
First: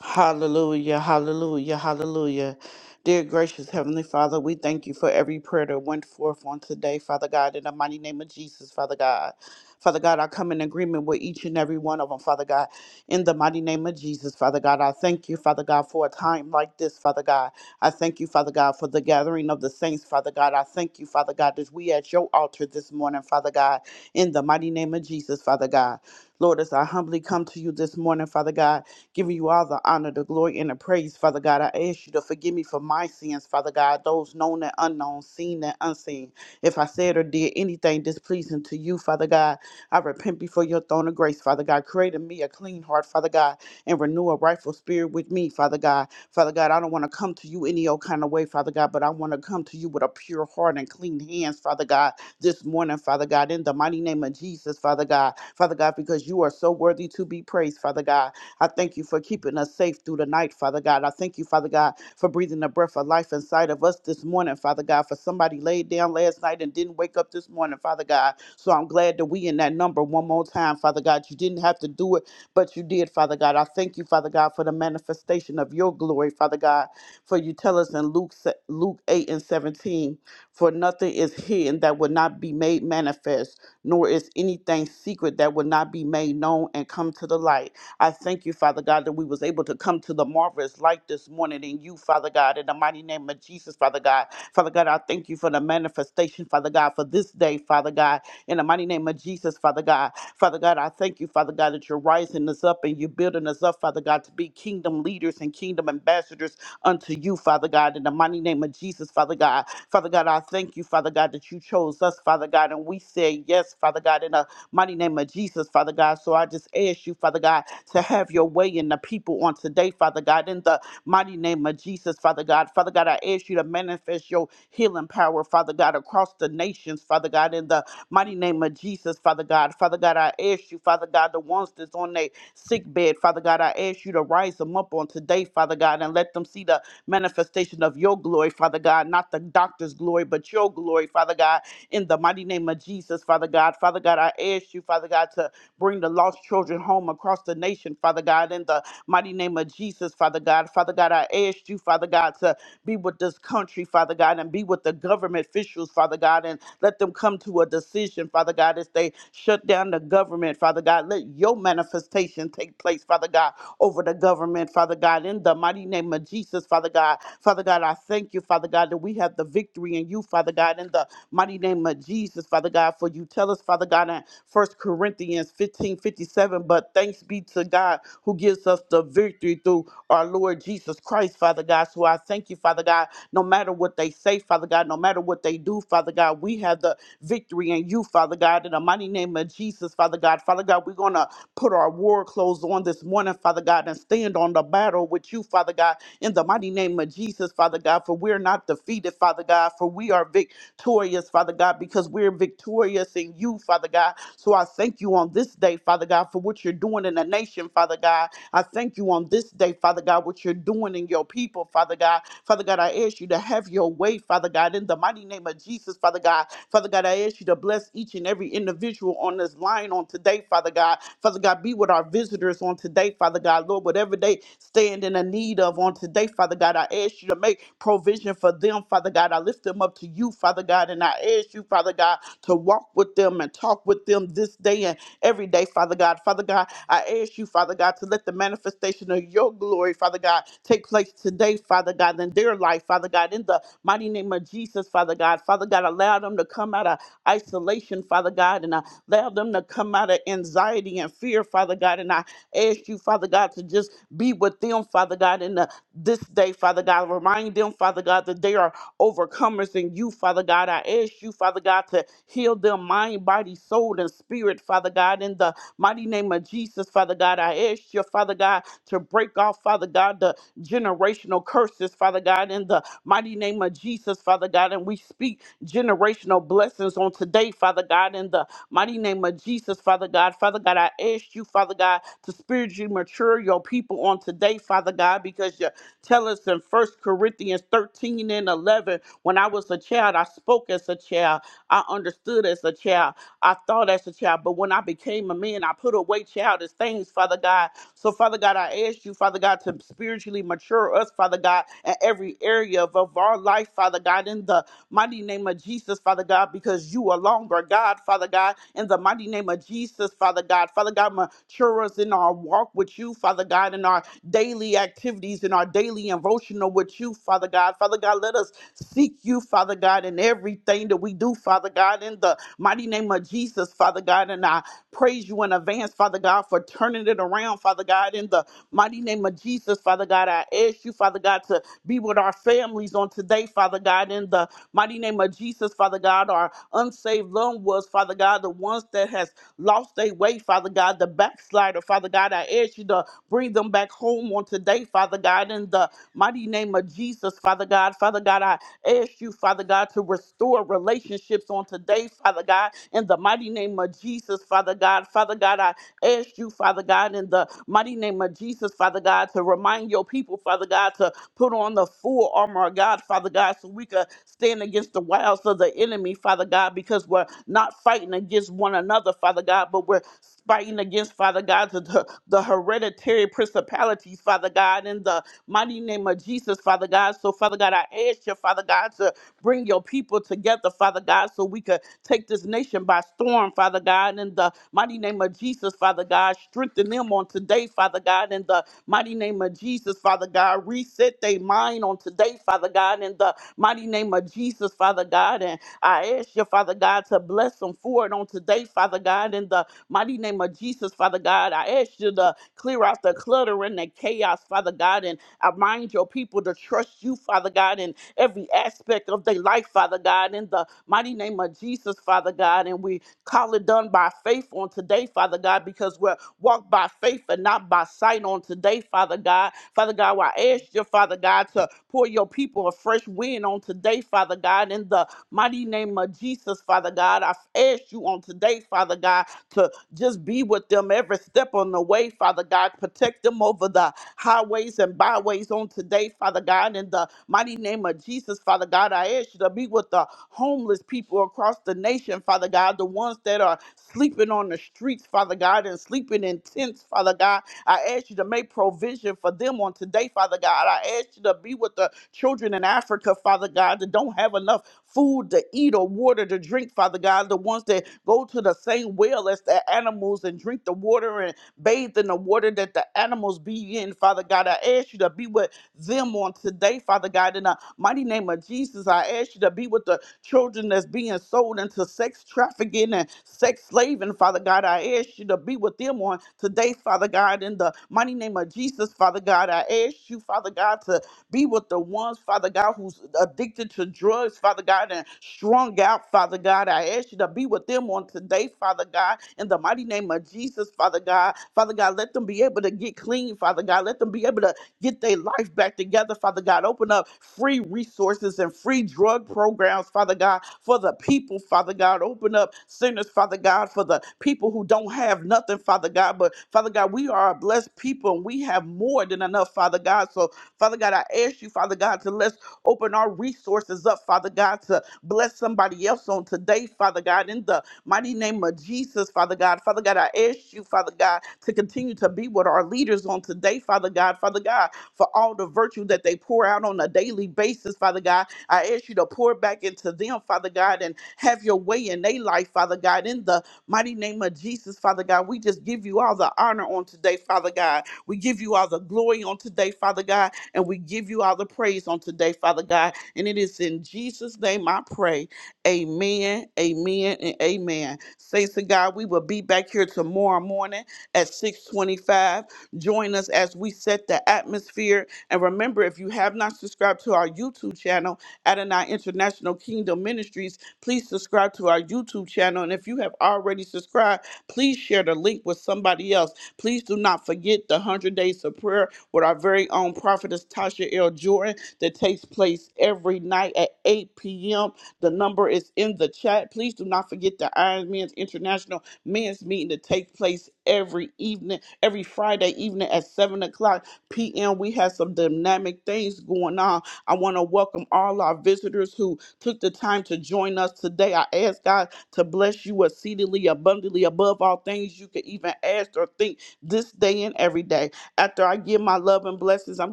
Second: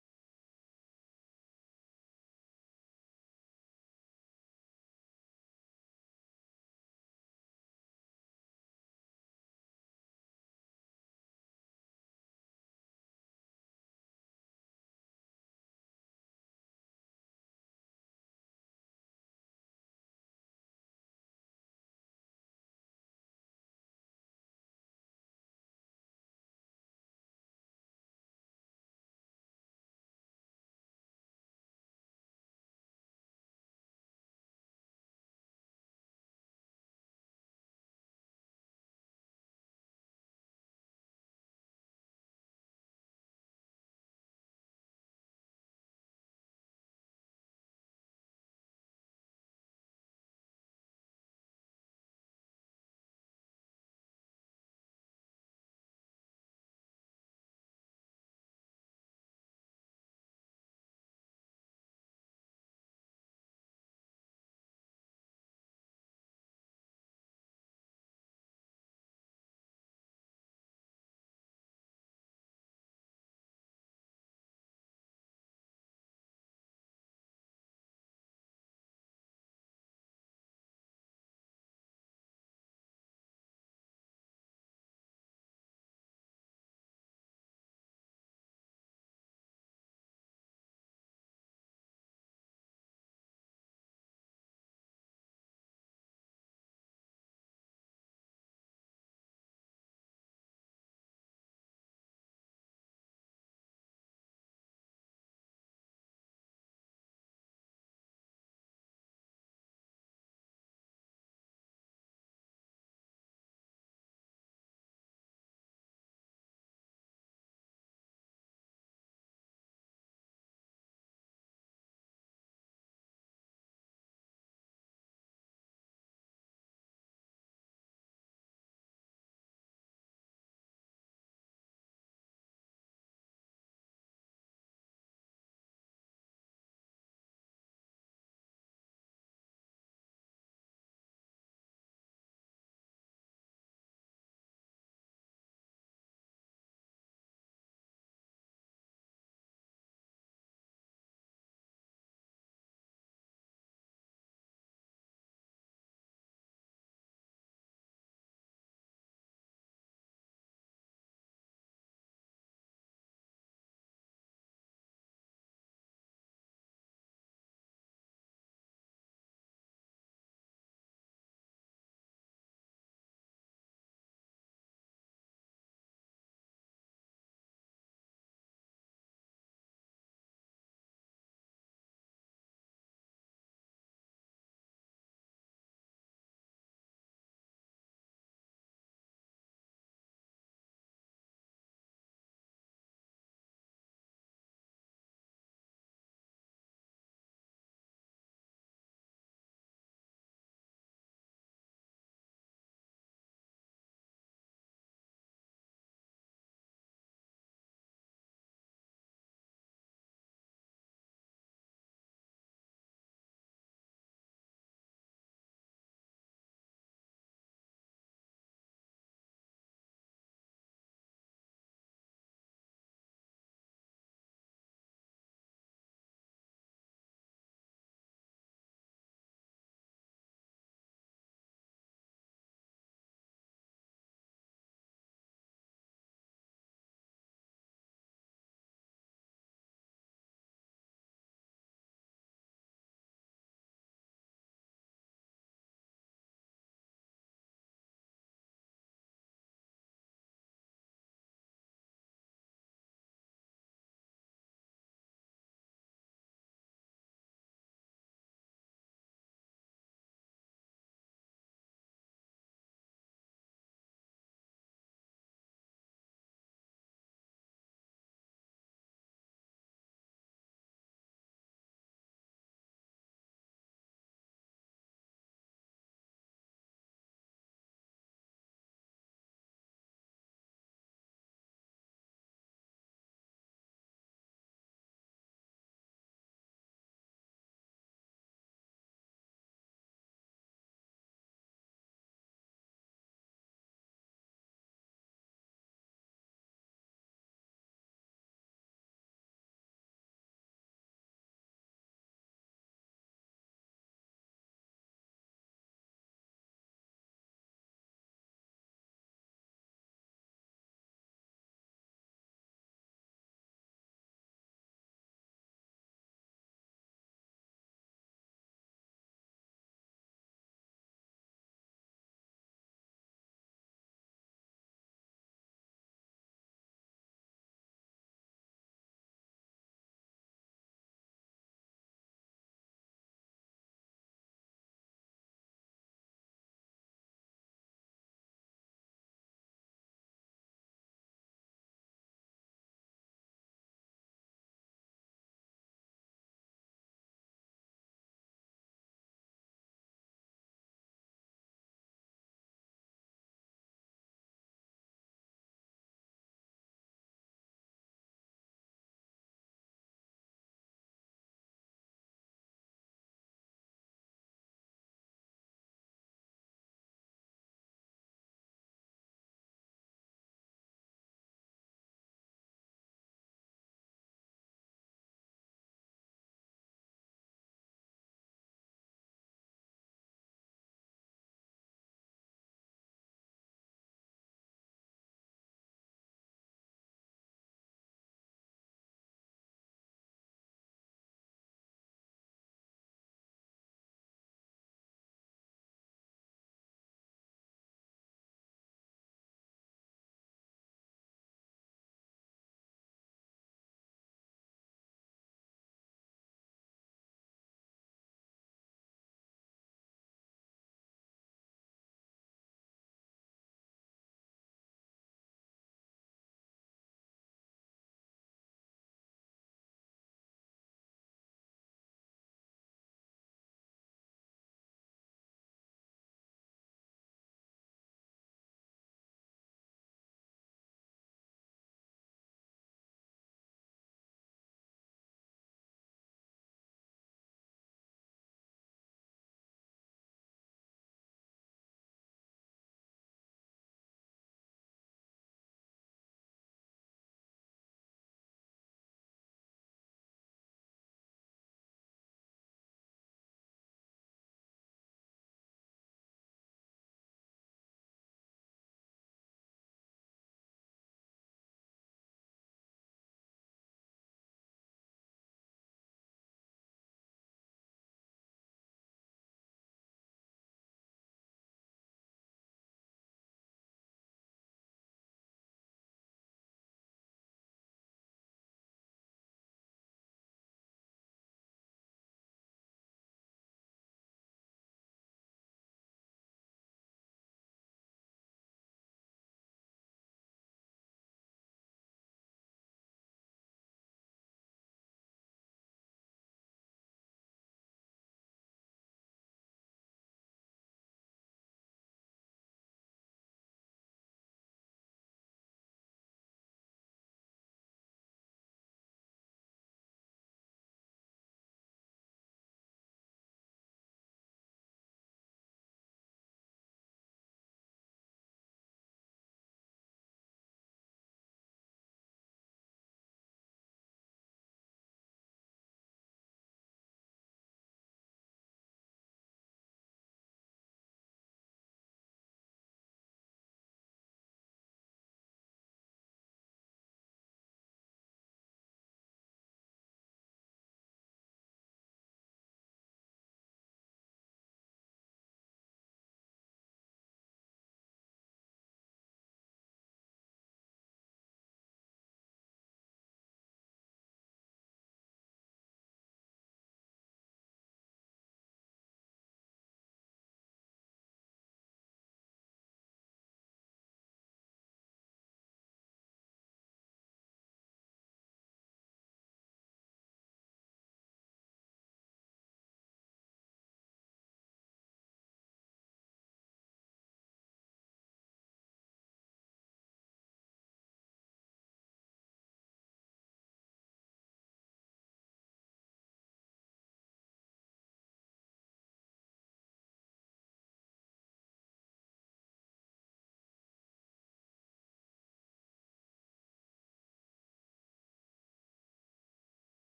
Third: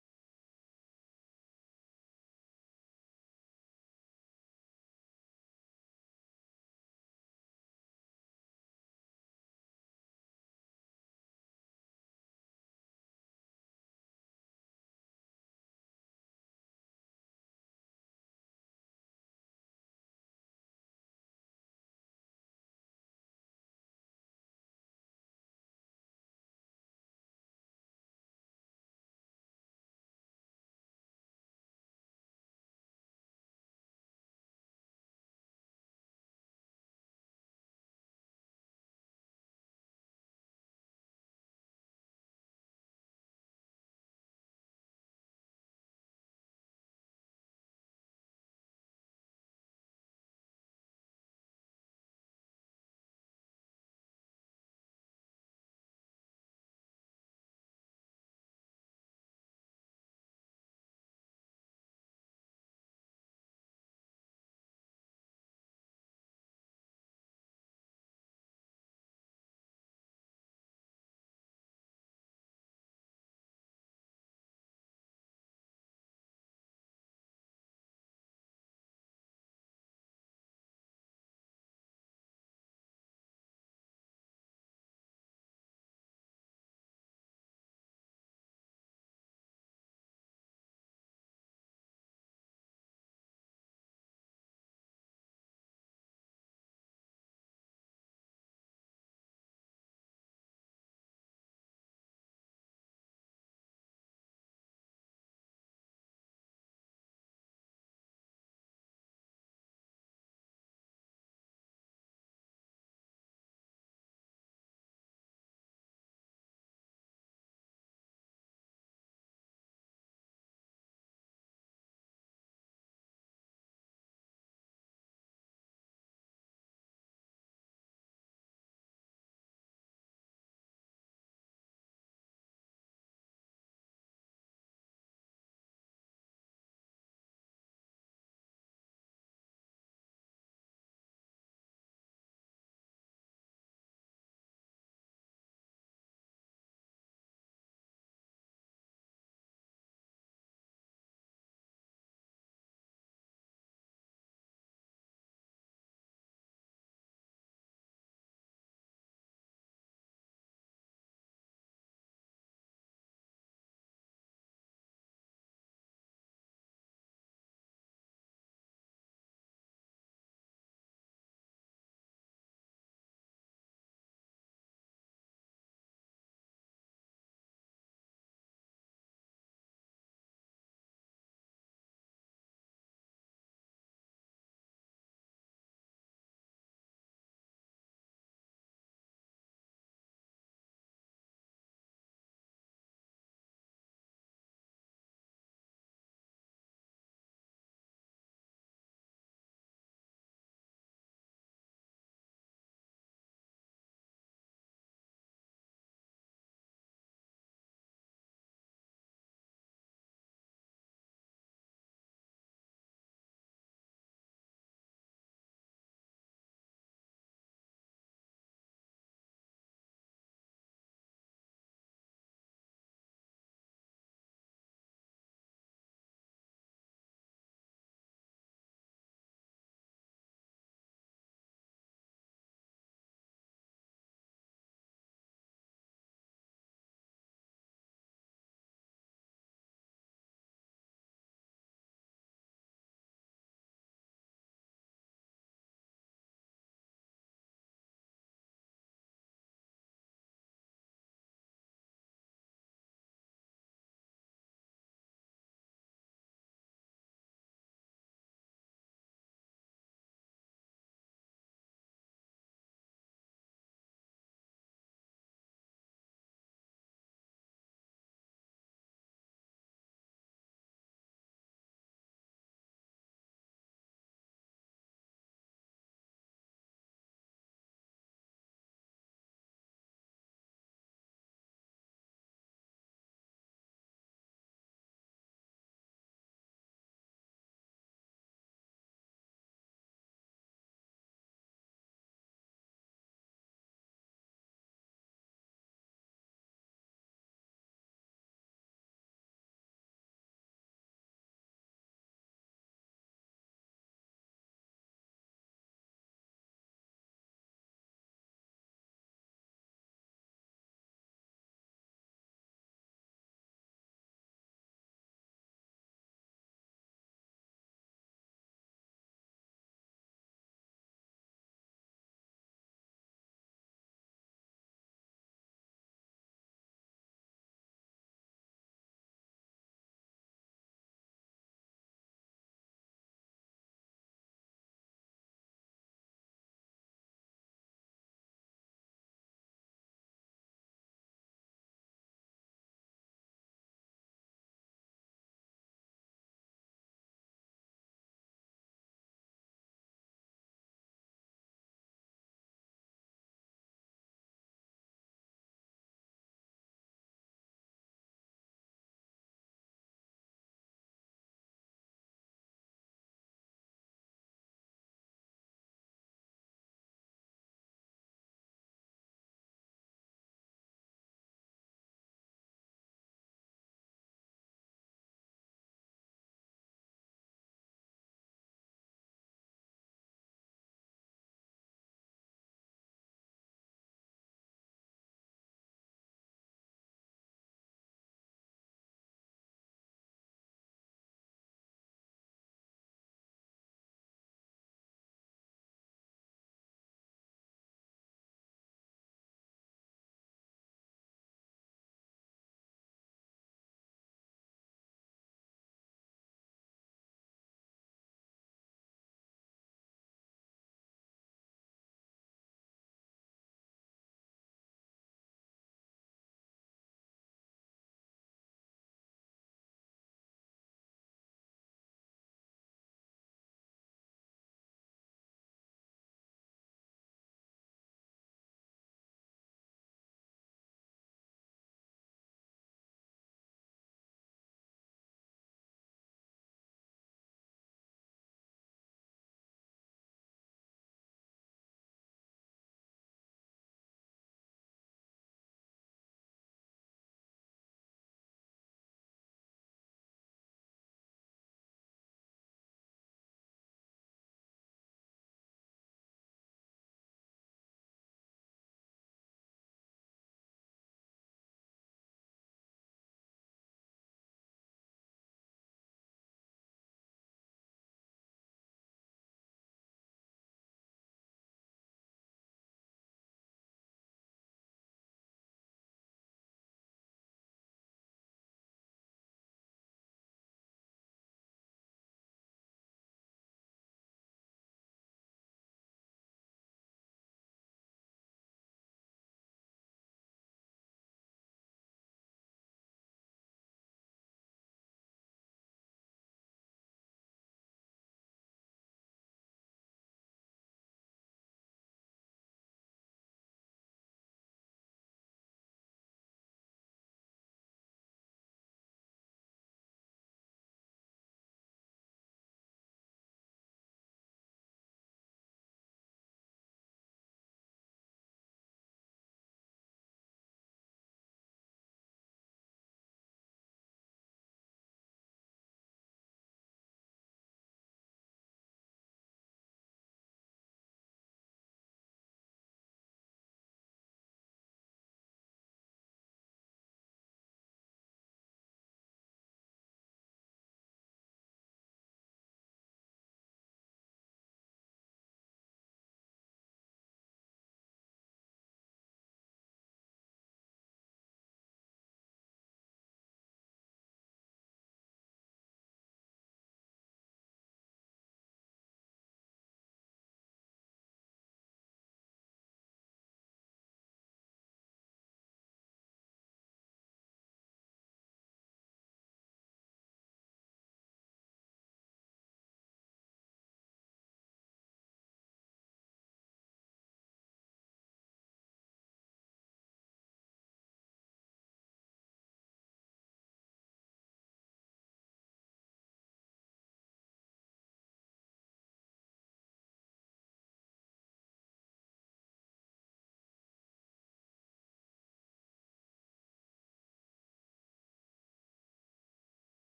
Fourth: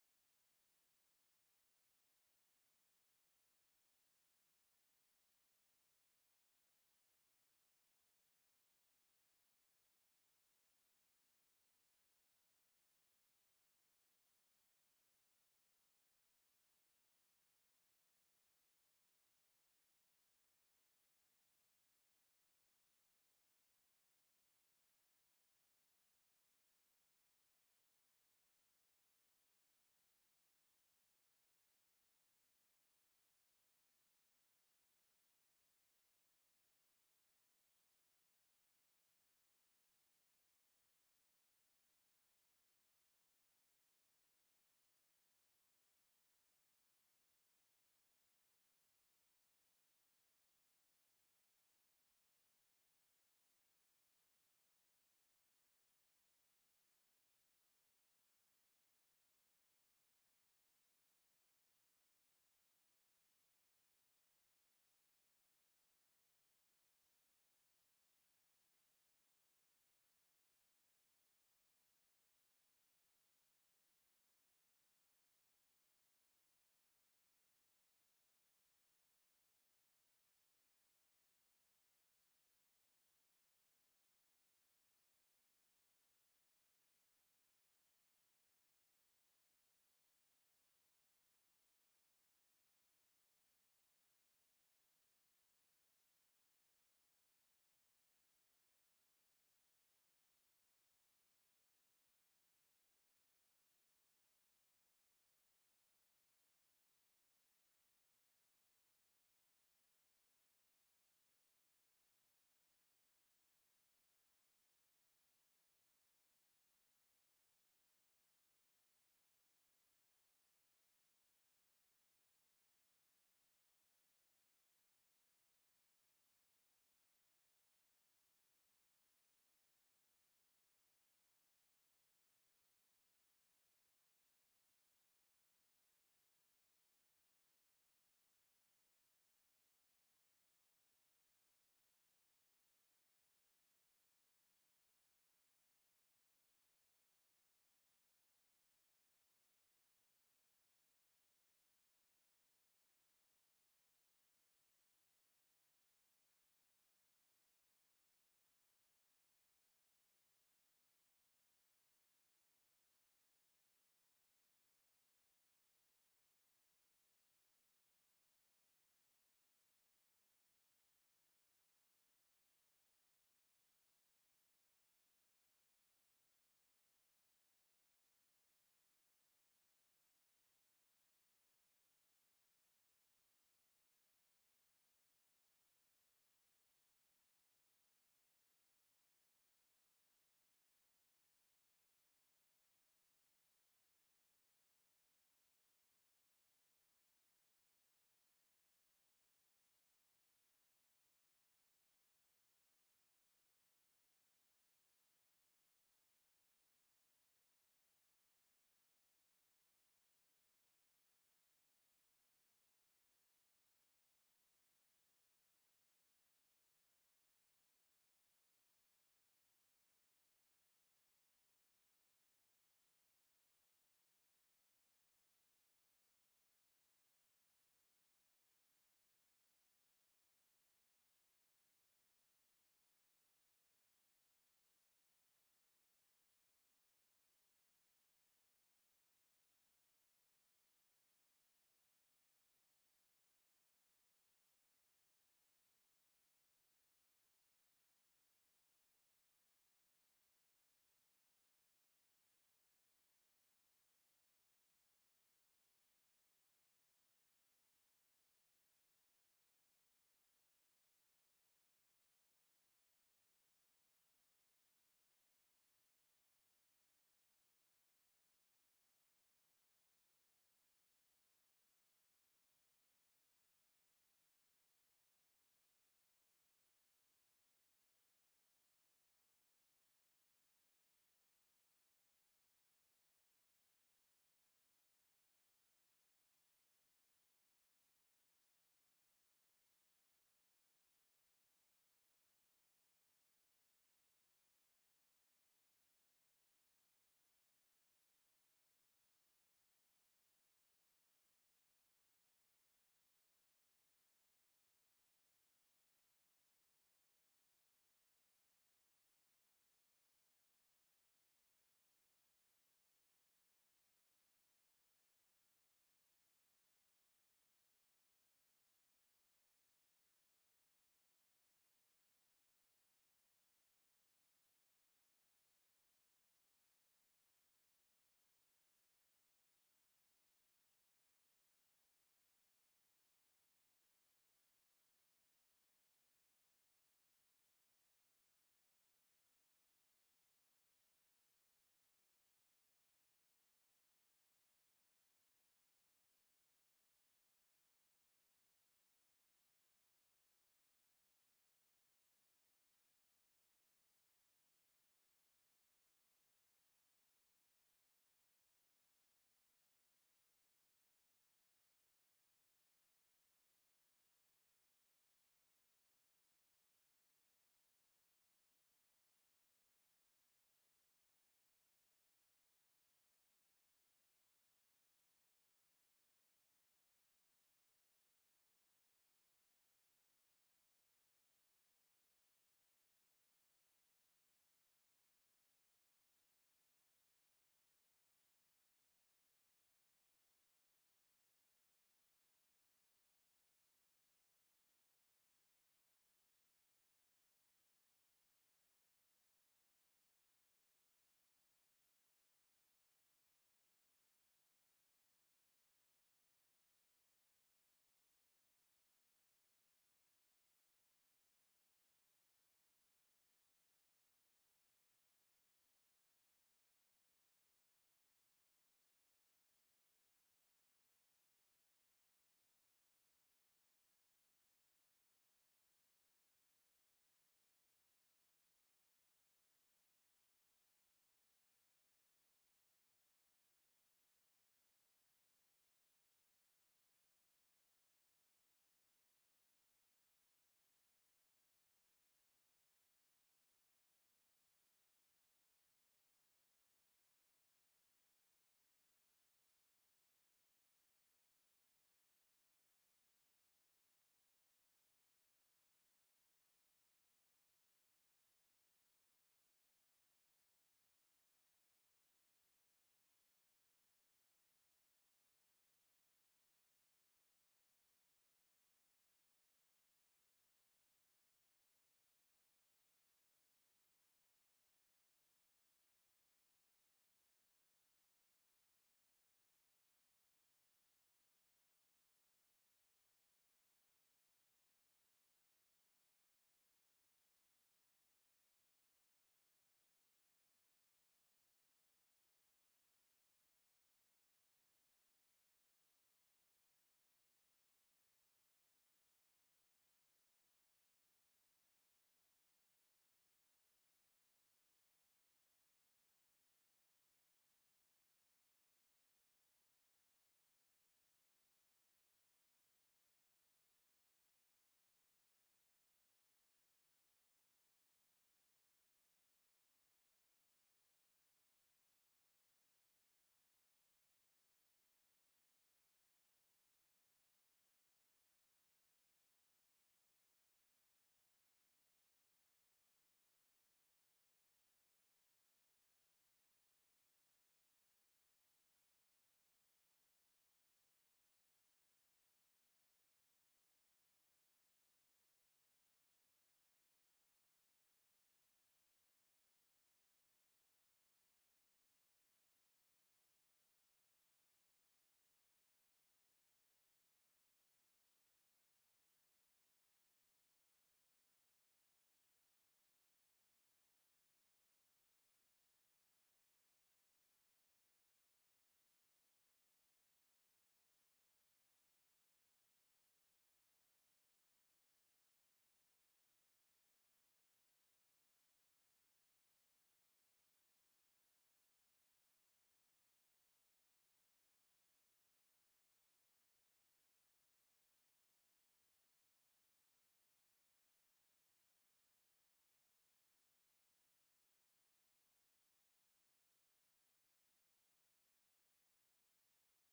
Hallelujah, hallelujah, hallelujah. Dear gracious Heavenly Father, we thank you for every prayer that went forth on today, Father God, in the mighty name of Jesus, Father God. Father God, I come in agreement with each and every one of them, Father God, in the mighty name of Jesus, Father God. I thank you, Father God, for a time like this, Father God. I thank you, Father God, for the gathering of the saints, Father God. I thank you, Father God, that we at your altar this morning, Father God, in the mighty name of Jesus, Father God. Lord, as I humbly come to you this morning, Father God giving you all the honor, the glory, and the praise, Father God. I ask you to forgive me for my sins, Father God, those known and unknown, seen and unseen. If I said or did anything displeasing to you, Father God, I repent before your throne of grace, Father God. Create in me a clean heart, Father God, and renew a rightful spirit with me, Father God. Father God, I don't want to come to you any old kind of way, Father God, but I want to come to you with a pure heart and clean hands, Father God, this morning, Father God, in the mighty name of Jesus, Father God. Father God, because you are so worthy to be praised, Father God. I thank you for keeping us safe through the night, Father God. I thank you, Father God, for breathing the breath of life inside of us this morning, Father God. For somebody laid down last night and didn't wake up this morning, Father God. So I'm glad that we in that number one more time, Father God. You didn't have to do it, but you did, Father God. I thank you, Father God, for the manifestation of your glory, Father God. For you tell us in Luke se- Luke 8 and 17, for nothing is hidden that would not be made manifest, nor is anything secret that would not be made known and come to the light. I thank you, Father God, that we was able to come to the marvelous light this morning in you, Father God, in the mighty name of Jesus, Father God. Father God, I thank you for the manifestation, Father God, for this day, Father God, in the mighty name of Jesus, Father God. Father God, I thank you, Father God, that you're rising us up and you're building us up, Father God, to be kingdom leaders and kingdom ambassadors unto you, Father God, in the mighty name of Jesus, Father God. Father God, I thank you, Father God, that you chose us, Father God, and we say yes, Father God, in a mighty name of Jesus, Father God. So I just ask you, Father God, to have your way in the people on today, Father God, in the mighty name of Jesus, Father God. Father God, I ask you to manifest your healing power, Father God, across the nations, Father God, in the mighty name of Jesus, Father God. Father God, I ask you, Father God, the ones that's on their sick bed. Father God, I ask you to rise them up on today, Father God, and let them see the manifestation of your glory, Father God, not the doctor's glory, but your glory, Father God, in the mighty name of Jesus, Father God. Father God, I ask you, Father God, to bring the lost children home across the nation, Father. Father God, in the mighty name of Jesus, Father God. Father God, I asked you, Father God, to be with this country, Father God, and be with the government officials, Father God, and let them come to a decision, Father God, as they shut down the government, Father God. Let your manifestation take place, Father God, over the government, Father God, in the mighty name of Jesus, Father God. Father God, I thank you, Father God, that we have the victory in you, Father God, in the mighty name of Jesus, Father God, for you tell us, Father God, in First Corinthians 15 57. but thanks be to God who gives us the victory through our Lord Jesus Christ, Father God. So I thank you, Father God, no matter what they say, Father God, no matter what they do, Father God, we have the victory in you, Father God, in the mighty name of Jesus, Father God. Father God, we're going to Put our war clothes on this morning, Father God, and stand on the battle with you, Father God, in the mighty name of Jesus, Father God, for we're not defeated, Father God, for we are victorious, Father God, because we're victorious in you, Father God. So I thank you on this day, Father God, for what you're doing in the nation, Father God. I thank you on this day, Father God, what you're doing in your people, Father God. Father God, I ask you to have your way, Father God, in the mighty name of Jesus, Father God. Father God, I ask you to bless each and every individual on this line on today, Father God. Father God, be with our visitors on today, Father God. Lord, whatever they stand in a need of on today, Father God, I ask you to make provision for them, Father God. I lift them up to you, Father God, and I ask you, Father God, to walk with them and talk with them this day and every day, Father God. Father God, I ask you, Father God, to let the manifestation of your glory, Father God, take place today, Father God, in their life, Father God, in the mighty name of Jesus, Father God. Father God, allow them to come out of isolation, Father God, and uh, Allow them to come out of anxiety and fear, Father God. And I ask you, Father God, to just be with them, Father God, in the, this day, Father God. Remind them, Father God, that they are overcomers in you, Father God. I ask you, Father God, to heal them mind, body, soul, and spirit, Father God. In the mighty name of Jesus, Father God, I ask you, Father God, to break off, Father God, the generational curses, Father God, in the mighty name of Jesus, Father God. And we speak generational blessings on today, Father God, in the mighty name of Jesus, Father God. Father God, I ask you, Father God, to spiritually mature your people on today, Father God, because you tell us in First Corinthians 13 and 11, when I was a child, I spoke as a child, I understood as a child. I thought as a child, but when I became a man, I put away childish things, Father God. So, Father God, I ask you, Father God, to spiritually mature us, Father God, in every area of, of our life, Father God, in the mighty name of Jesus, Father God, because you alone are God, Father God, in the mighty name of Jesus, Father God. Father God, mature us in our walk with you, Father God, in our daily activities, in our daily devotion devotional with you, Father God. Father God, let us seek you, Father God, in everything that we do, Father God, in the mighty name of Jesus, Father God. And I praise you in advance, Father God, for turning it around, Father God, in the mighty name of Jesus, Father God. I ask you, Father God, to be with our families on today, Father God, in the mighty name of Jesus, Father God, our unsaved loved ones, Father God, the ones that has lost their way, Father God, the backslider, Father God. I ask you to bring them back home on today, Father God, in the mighty name of Jesus, Father God. Father God, I ask you, Father God, to restore relationships on today, Father God, in the mighty name of Jesus, Father God. Father God, I ask you, Father God, in the mighty name of Jesus, Father God, to remind your people, Father God, to Put on the full armor of God, Father God, so we could stand against the wiles of the enemy, Father God, because we're not fighting against one another, Father God, but we're fighting against, Father God, the, the hereditary principalities, Father God, in the mighty name of Jesus, Father God. So, Father God, I ask you, Father God, to bring your people together, Father God, so we could take this nation by storm, Father God, in the mighty name of Jesus, Father God. Strengthen them on today, Father God, in the mighty name of Jesus, Father God. Reset their mind on today, Father God, in the mighty name of Jesus, Father God. And I ask you, Father God, to bless them for it on today, Father God, in the mighty name of Jesus, Father God. I ask you to clear out the clutter and the chaos, Father God, and I mind your people to trust you, Father God, in every aspect of their life, Father God, in the mighty name of Jesus, Father God. And we Call it done by faith on today, Father God, because we're walked by faith and not by sight on today, Father God. Father God, well, I ask you, Father God, to pour your people a fresh wind on today, Father God, in the Mighty name of Jesus, Father God. I ask you on today, Father God, to just be with them every step on the way, Father God. Protect them over the highways and byways on today, Father God. In the mighty name of Jesus, Father God, I ask you to be with the homeless people across the nation, Father God, the ones that that are sleeping on the streets, Father God, and sleeping in tents, Father God. I ask you to make provision for them on today, Father God. I ask you to be with the children in Africa, Father God, that don't have enough food to eat or water to drink, Father God. The ones that go to the same well as the animals and drink the water and bathe in the water that the animals be in, Father God. I ask you to be with them on today, Father God. In the mighty name of Jesus, I ask you to be with the children that's being sold into sex trafficking and sex slaving, Father God. I ask you to be with them on today, Father God. In the mighty name of Jesus, Father God, I ask you, Father God, to be with the ones, Father God, who's addicted to drugs, Father God, and strung out, Father God. I ask you to be with them on today, Father God, in the mighty name of Jesus, Father God. Father God, let them be able to get clean, Father God. Let them be able to get their life back together, Father God. Open up free resources and free drug programs, Father God, for the people, Father God. Open up centers, Father God, for the people who don't have nothing, Father God. But Father God, we are a blessed people and we have more than enough, Father God. So Father God, I ask you, Father God, to let's open our resources up, Father God, to bless somebody else on today, Father God, in the mighty name of Jesus, Father God. Father God, I ask you, Father God, to continue to be with our leaders on today, Father God, Father God, for all the virtue that they pour out on a daily basis, Father God. I ask you to pour back into them, Father God, and have your way in their life, Father God, in the mighty name of Jesus, Father God. We just give you all the honor on today, Father God. We give you all the glory on today, Father God and we give you all the praise on today, Father God. And it is in Jesus' name I pray. Amen, amen, and amen. Thanks to God, we will be back here tomorrow morning at 625. Join us as we set the atmosphere. And remember, if you have not subscribed to our YouTube channel, Adonai International Kingdom Ministries, please subscribe to our YouTube channel. And if you have already subscribed, please share the link with somebody else. Please do not forget the 100 Days of Prayer with our very own prophetess Tasha L. Jordan that takes place every night at 8 p.m. The number is in the chat. Please do not forget the Iron Men's International Men's Meeting that takes place every evening, every Friday evening at 7 o'clock p.m. We have some dynamic things going on. I want to welcome all our visitors who took the time to join us today. I ask God to bless you exceedingly abundantly above all things you could even ask or think this day and every day. After I give my love and blessings, I'm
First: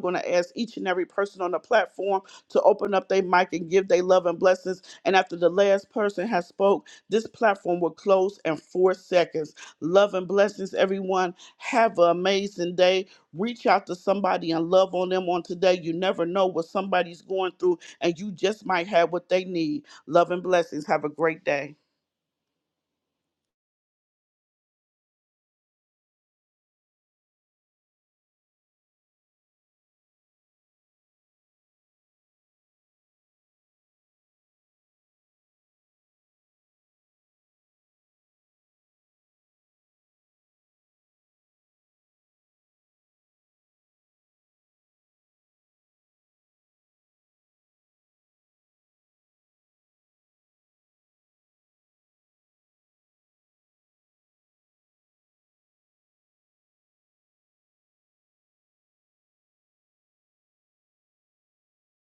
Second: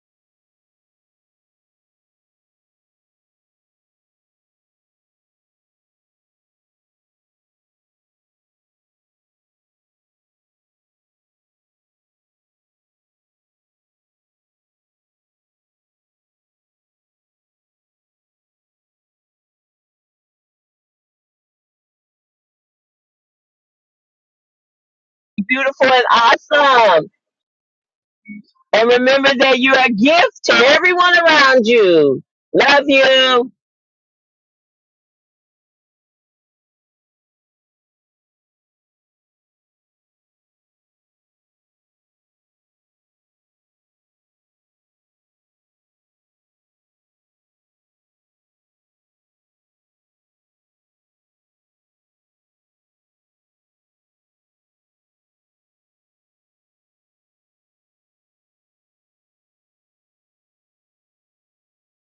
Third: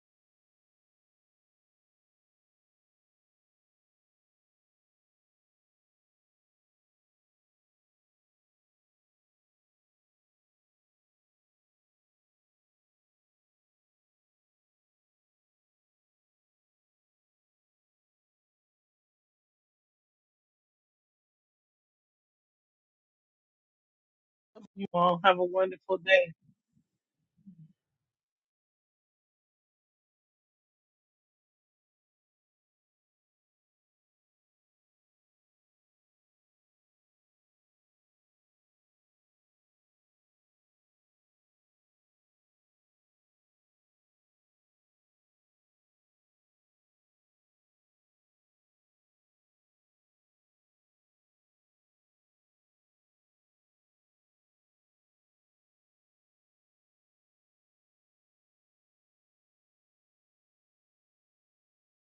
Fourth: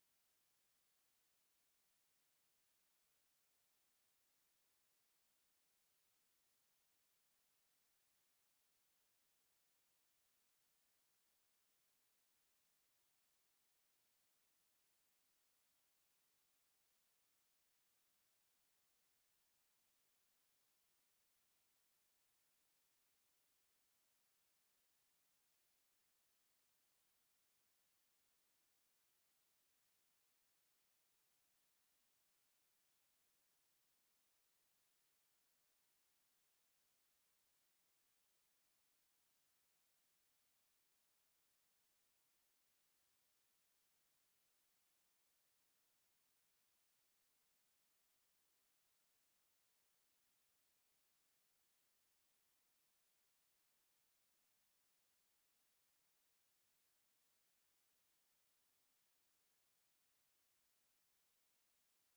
going to ask each and every person on the platform to open up their mic and give their love and blessings. And after the last person has spoke, this platform will close in four seconds. Love and blessings, everyone. Have an amazing day. Reach out to somebody and love on them on today. You never know what somebody's going through, and you just might have what they need. Love and blessings. Have a great day.
You all have a
Beautiful
wonderful
and
day.
awesome. And remember that you're a gift to everyone around you. Love you.